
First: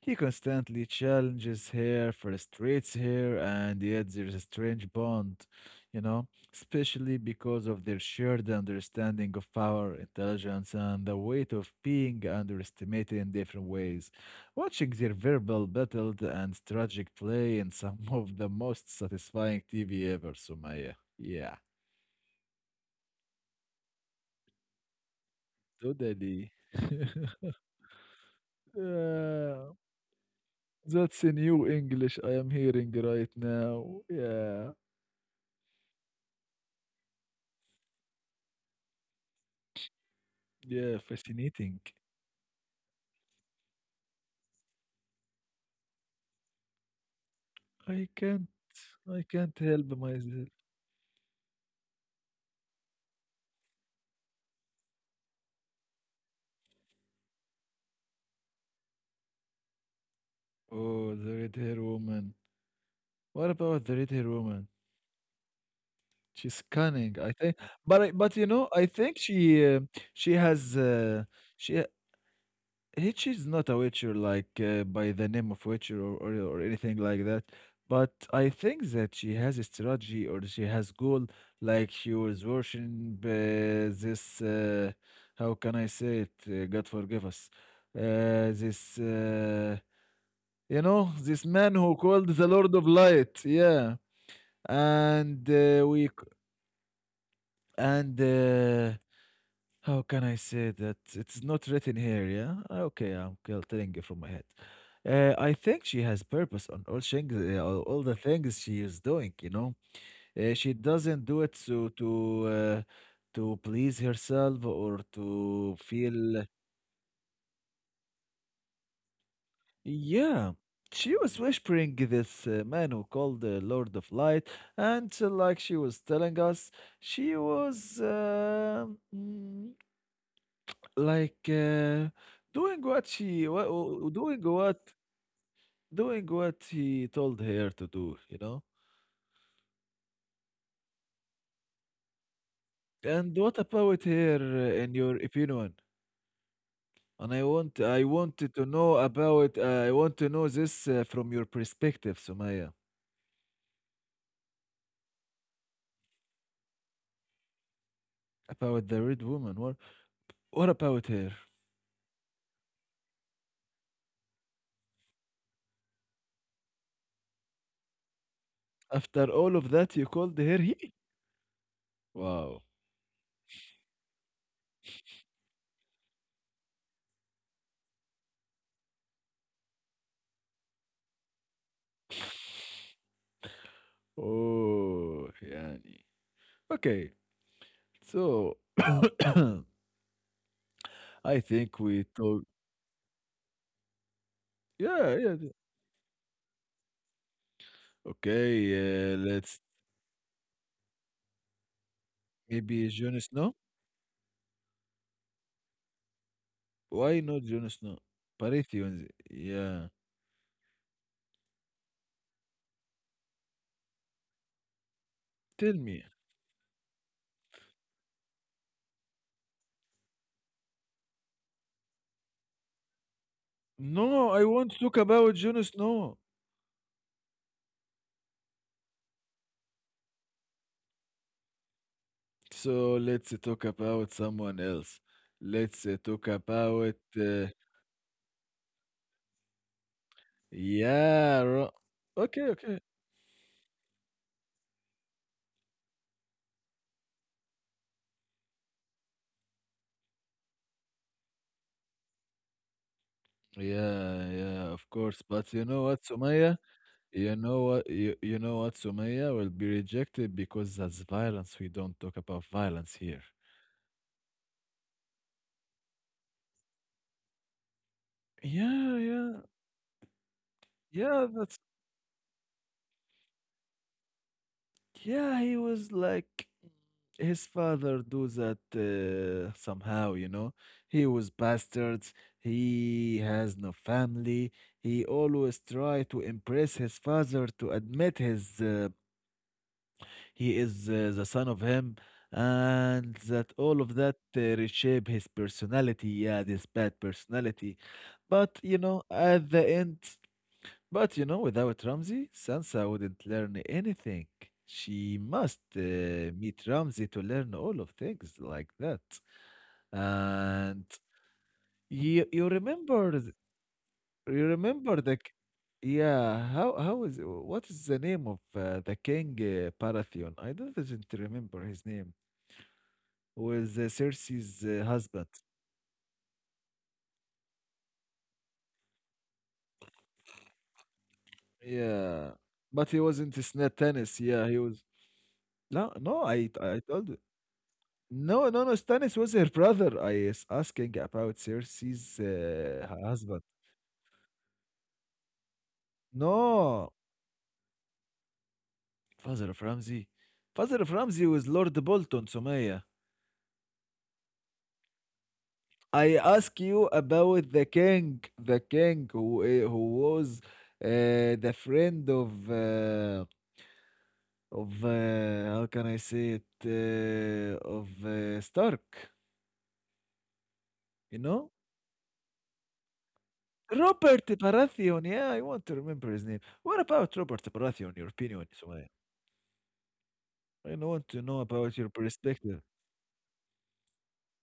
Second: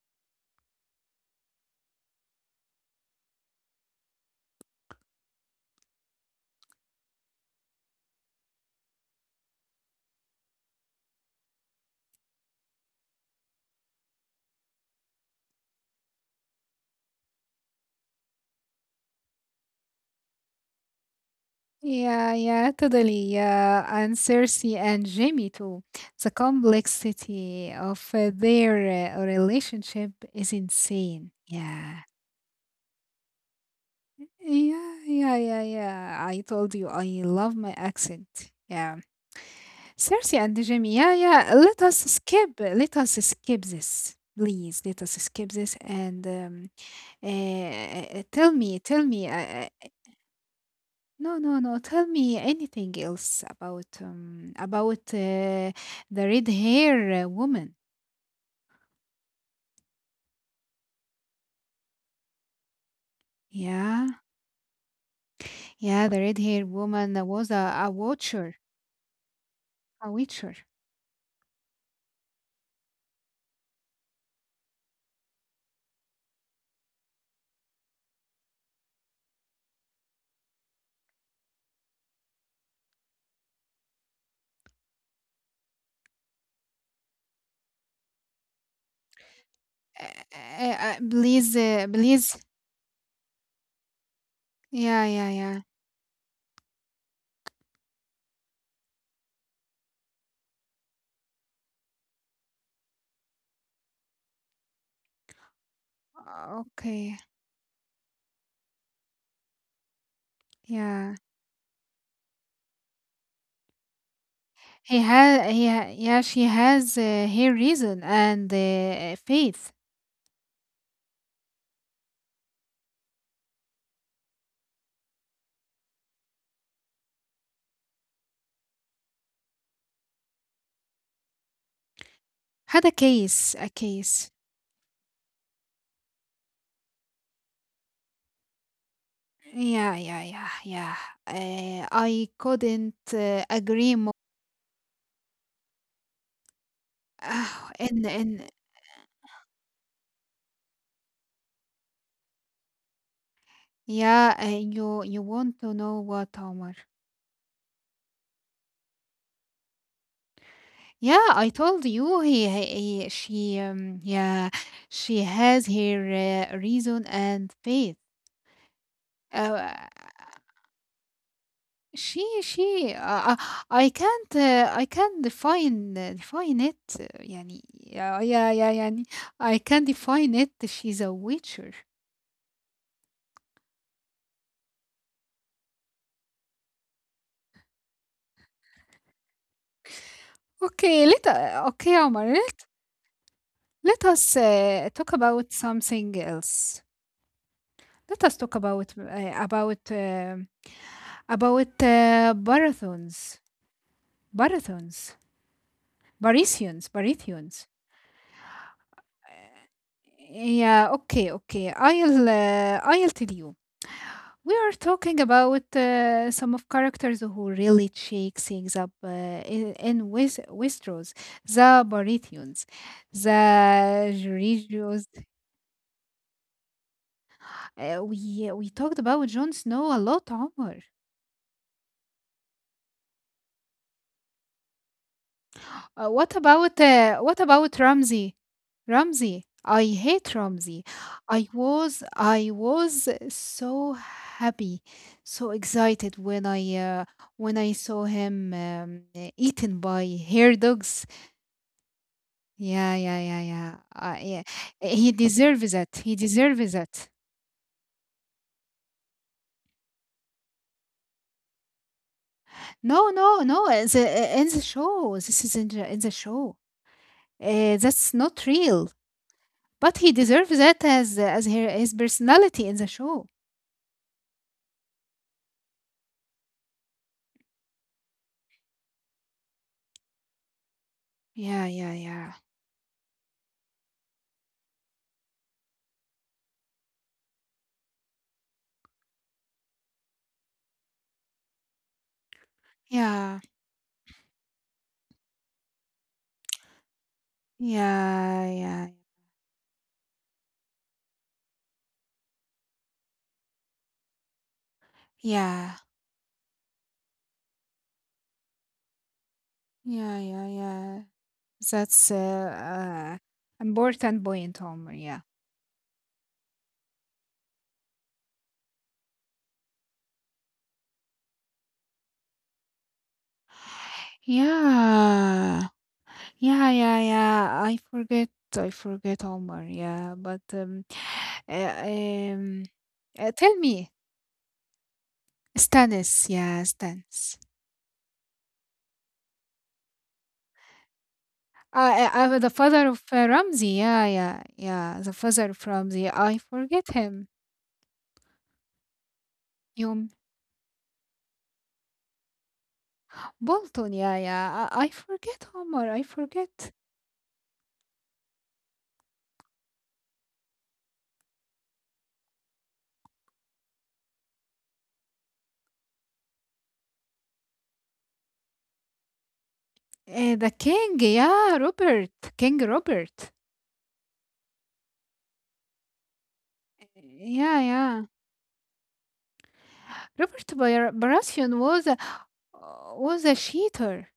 Speaker 1: He constantly challenges her, frustrates her, and yet there's a strange bond, you know, especially because of their shared understanding of power, intelligence, and the weight of being underestimated in different ways. Watching their verbal battle and strategic play in some of the most satisfying TV ever, Sumaya. Yeah,
Speaker 2: Yeah, yeah, totally. Yeah, and Cersei and Jamie too. The
Speaker 1: totally.
Speaker 2: complexity of their
Speaker 1: Yeah,
Speaker 2: relationship is
Speaker 1: that's a
Speaker 2: insane.
Speaker 1: new
Speaker 2: Yeah.
Speaker 1: English I am hearing right now. Yeah.
Speaker 2: Yeah, yeah, yeah, yeah. I told you I love my accent. Yeah. Cersei and
Speaker 1: Yeah,
Speaker 2: Jamie. Yeah, yeah.
Speaker 1: fascinating.
Speaker 2: Let us skip. Let us skip this. Please, let us skip this and
Speaker 1: I can't
Speaker 2: tell me, tell
Speaker 1: I
Speaker 2: me.
Speaker 1: can't help myself.
Speaker 2: No, no, no. Tell me anything else about the red hair woman.
Speaker 1: Oh, the red hair woman. What about the red
Speaker 2: Yeah,
Speaker 1: hair woman?
Speaker 2: yeah. The red
Speaker 1: She's
Speaker 2: hair
Speaker 1: cunning,
Speaker 2: woman
Speaker 1: I think.
Speaker 2: was a
Speaker 1: But you know,
Speaker 2: watcher,
Speaker 1: I think
Speaker 2: a
Speaker 1: she
Speaker 2: witcher.
Speaker 1: has she Hitch is not a Witcher like by the name of Witcher or anything like that. But I think that she has a strategy or she has goal. Like she was worshiping this. How can I say it? God forgive us. This.
Speaker 2: Uh,
Speaker 1: You know this
Speaker 2: please,
Speaker 1: man who called
Speaker 2: please.
Speaker 1: the Lord of Light. Yeah,
Speaker 2: Yeah, yeah,
Speaker 1: and
Speaker 2: yeah.
Speaker 1: we c- and. How can I say that? It's not written here, yeah? Okay, telling you from my head. I think she has purpose on all
Speaker 2: Okay.
Speaker 1: things, all the things she is doing. You know, she
Speaker 2: Yeah,
Speaker 1: doesn't do it so uh, to please herself or
Speaker 2: he had.
Speaker 1: to
Speaker 2: Yeah.
Speaker 1: feel.
Speaker 2: She has her reason and faith.
Speaker 1: Yeah, she was whispering this man who called the Lord of Light, and like she was telling us, she was. Mm, like uh, Doing
Speaker 2: Had a
Speaker 1: what
Speaker 2: case, a case.
Speaker 1: doing what he told her to do, you know.
Speaker 2: Yeah, yeah, yeah, yeah. I couldn't
Speaker 1: And what about
Speaker 2: agree more.
Speaker 1: her in your opinion, and
Speaker 2: Oh,
Speaker 1: I wanted
Speaker 2: and
Speaker 1: to know about I want to know this from your perspective, Sumaya,
Speaker 2: yeah, you you want to know what, Omar?
Speaker 1: about the red woman, what about
Speaker 2: Yeah,
Speaker 1: her?
Speaker 2: I told you he she yeah she has her reason and faith.
Speaker 1: After all of
Speaker 2: Uh,
Speaker 1: that you called her he.
Speaker 2: she
Speaker 1: Wow.
Speaker 2: she uh, uh, I can't define define it. يعني yeah yeah yeah يعني I can't define it. She's a witcher.
Speaker 1: Oh yani, okay, so
Speaker 2: Okay, let
Speaker 1: I think
Speaker 2: okay,
Speaker 1: we
Speaker 2: Omar.
Speaker 1: talk.
Speaker 2: Let us
Speaker 1: Yeah,
Speaker 2: talk
Speaker 1: yeah.
Speaker 2: about something else. Let us talk
Speaker 1: Okay,
Speaker 2: about
Speaker 1: let's maybe Jon
Speaker 2: marathons,
Speaker 1: Snow.
Speaker 2: marathons, Parisians,
Speaker 1: Why not Jon
Speaker 2: Parisians.
Speaker 1: Snow? Baratheon. Yeah.
Speaker 2: Yeah, okay, okay. I'll tell you. We are talking about
Speaker 1: Tell me.
Speaker 2: some of characters who really shake things up in Westeros, the Baratheons, the
Speaker 1: No, I won't talk
Speaker 2: Georgios.
Speaker 1: about Jon Snow.
Speaker 2: We talked about Jon Snow a lot, Omar.
Speaker 1: So let's talk about someone else. Let's talk about.
Speaker 2: What about Ramsey? Ramsey, I hate Ramsey.
Speaker 1: Yeah.
Speaker 2: I was
Speaker 1: Okay.
Speaker 2: I
Speaker 1: Okay.
Speaker 2: was so happy, so excited when I saw him eaten by hair dogs. Yeah, yeah, yeah, yeah.
Speaker 1: Yeah.
Speaker 2: Yeah.
Speaker 1: Yeah. Of
Speaker 2: He
Speaker 1: course. But you
Speaker 2: deserves
Speaker 1: know
Speaker 2: that.
Speaker 1: what,
Speaker 2: He
Speaker 1: Sumaya?
Speaker 2: deserves that.
Speaker 1: You know what? You know what, Sumaya will be rejected because that's violence. We don't talk about violence
Speaker 2: No,
Speaker 1: here.
Speaker 2: no, no. The, in the show, this is in the show. That's not real.
Speaker 1: Yeah, yeah,
Speaker 2: But he deserves that
Speaker 1: yeah.
Speaker 2: as
Speaker 1: That's.
Speaker 2: her, his personality in the show.
Speaker 1: Yeah, he was like his father do that somehow, you know. He was
Speaker 2: Yeah, yeah,
Speaker 1: bastards.
Speaker 2: yeah.
Speaker 1: He has no family. He always try to impress his father to admit his he is the son of him, and
Speaker 2: Yeah.
Speaker 1: that all of that reshape his personality. Yeah, this bad personality.
Speaker 2: Yeah,
Speaker 1: But you
Speaker 2: yeah.
Speaker 1: know, at the end. But you know, without Ramsey, Sansa wouldn't learn anything. She must
Speaker 2: Yeah.
Speaker 1: meet Ramsey to learn all of things like that.
Speaker 2: Yeah, yeah,
Speaker 1: And
Speaker 2: yeah. That's
Speaker 1: you remember
Speaker 2: important
Speaker 1: you
Speaker 2: point,
Speaker 1: remember
Speaker 2: Homer.
Speaker 1: the
Speaker 2: Yeah.
Speaker 1: k- yeah, how is what is the name of the king Baratheon? I don't doesn't remember his name. Was Cersei's husband?
Speaker 2: Yeah. Yeah, yeah, yeah. I forget. I forget Homer. Yeah, but uh,
Speaker 1: Yeah,
Speaker 2: um
Speaker 1: but he wasn't
Speaker 2: tell me
Speaker 1: Stannis. Yeah, he was. No, no,
Speaker 2: Stannis. Yeah,
Speaker 1: I told you.
Speaker 2: Stannis.
Speaker 1: No, no, no. Stannis was her brother. I is asking about Cersei's
Speaker 2: The father of
Speaker 1: husband.
Speaker 2: Ramsey, yeah, yeah, yeah, the father of Ramsey. I forget
Speaker 1: No,
Speaker 2: him.
Speaker 1: father of Ramsay.
Speaker 2: You
Speaker 1: Father of Ramsay was Lord Bolton, Sumaya.
Speaker 2: Bolton, yeah, yeah. I forget Omar. I
Speaker 1: I
Speaker 2: forget.
Speaker 1: ask you about the king who was the friend of how can I say it of Stark.
Speaker 2: The king,
Speaker 1: You know,
Speaker 2: yeah, Robert, King Robert.
Speaker 1: Robert Baratheon. Yeah, I want to remember his name. What about Robert
Speaker 2: Yeah,
Speaker 1: Baratheon? Your
Speaker 2: yeah.
Speaker 1: opinion, Sumaya? I want to know about
Speaker 2: Baratheon
Speaker 1: your perspective.
Speaker 2: was a cheater,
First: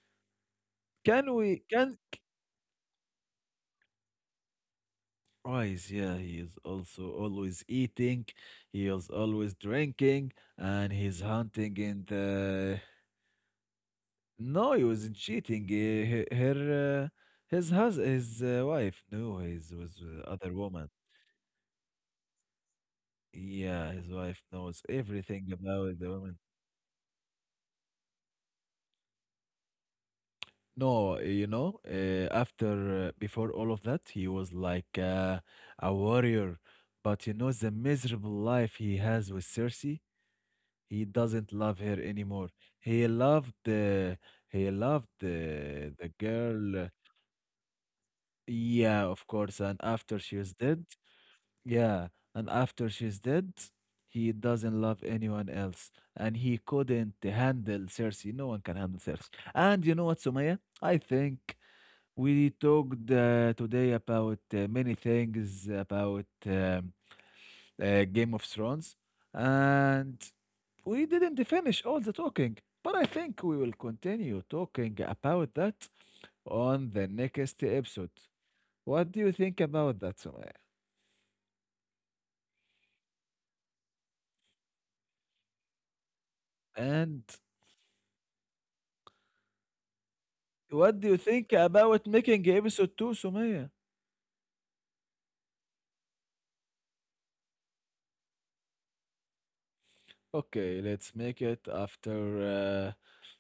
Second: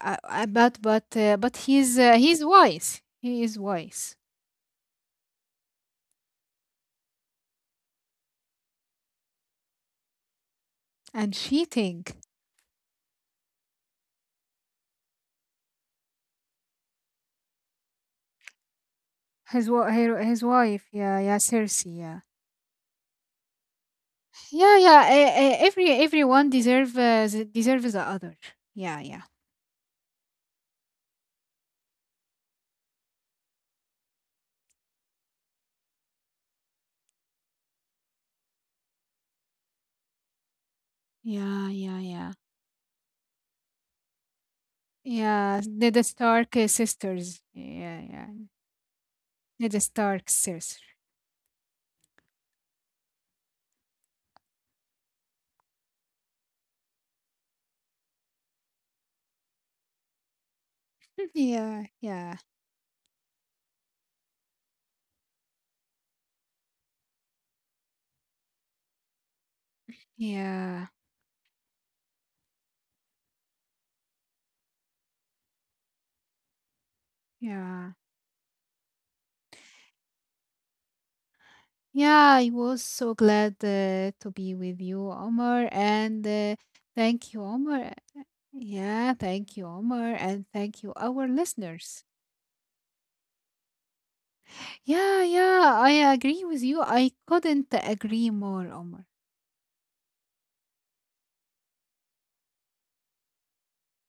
Speaker 2: uh, uh, but but
Speaker 1: Can
Speaker 2: uh, but
Speaker 1: we can
Speaker 2: he's wise. He is wise
Speaker 1: Rice, yeah, he is also always eating, he is always drinking, and
Speaker 2: and
Speaker 1: he's hunting
Speaker 2: cheating.
Speaker 1: in the. No, he wasn't cheating. Eh, he- Her, his hus his wife knew he
Speaker 2: His
Speaker 1: was with
Speaker 2: wife,
Speaker 1: other
Speaker 2: yeah, yeah,
Speaker 1: woman.
Speaker 2: Cersei, yeah,
Speaker 1: Yeah, his
Speaker 2: yeah, yeah.
Speaker 1: wife
Speaker 2: Uh,
Speaker 1: knows
Speaker 2: uh, every
Speaker 1: everything
Speaker 2: everyone
Speaker 1: about the
Speaker 2: deserve
Speaker 1: woman.
Speaker 2: deserves the other. Yeah, yeah,
Speaker 1: No, you know, after before all of that, he was a warrior. But you know, the miserable life he has with Cersei, he
Speaker 2: yeah,
Speaker 1: doesn't
Speaker 2: yeah,
Speaker 1: love her
Speaker 2: yeah.
Speaker 1: anymore. He loved the he loved
Speaker 2: Yeah, they're the
Speaker 1: the
Speaker 2: Stark
Speaker 1: girl. Uh,
Speaker 2: sisters. Yeah, yeah.
Speaker 1: yeah, of
Speaker 2: They're the
Speaker 1: course. And
Speaker 2: Stark
Speaker 1: after she
Speaker 2: sisters.
Speaker 1: was dead, yeah, and after she's dead, he doesn't love anyone else, and he couldn't handle Cersei. No one can handle Cersei. And you know what, Sumaya? I
Speaker 2: Yeah,
Speaker 1: think.
Speaker 2: yeah,
Speaker 1: We talked today about many things about Game of Thrones, and
Speaker 2: yeah,
Speaker 1: we didn't finish all the talking, but I think we will continue talking about that on the
Speaker 2: yeah.
Speaker 1: next episode. What do you think about that, Sumaya?
Speaker 2: Yeah, I was so glad to be with you, Omar, and thank you,
Speaker 1: And
Speaker 2: Omar. Yeah, thank you, Omar, and thank you, our
Speaker 1: what do you
Speaker 2: listeners.
Speaker 1: think about making episode two, Sumaya?
Speaker 2: Yeah, yeah, I agree with you. I couldn't agree more, Omar.
Speaker 1: Okay, let's make it after.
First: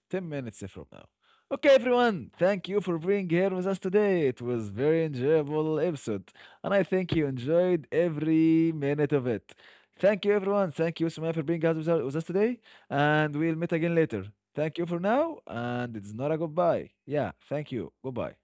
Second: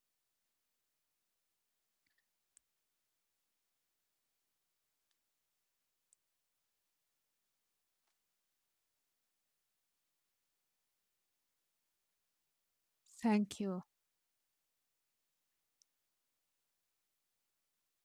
Speaker 1: 10 minutes from now. Okay, everyone, thank you for being here with us today. It was very enjoyable episode, and I think you enjoyed every minute of it. Thank you, everyone. Thank you, Sumaya, for being with us today, and we'll meet again
Speaker 2: Thank you.
Speaker 1: later. Thank you for now, and it's not a goodbye. Yeah, thank you. Goodbye.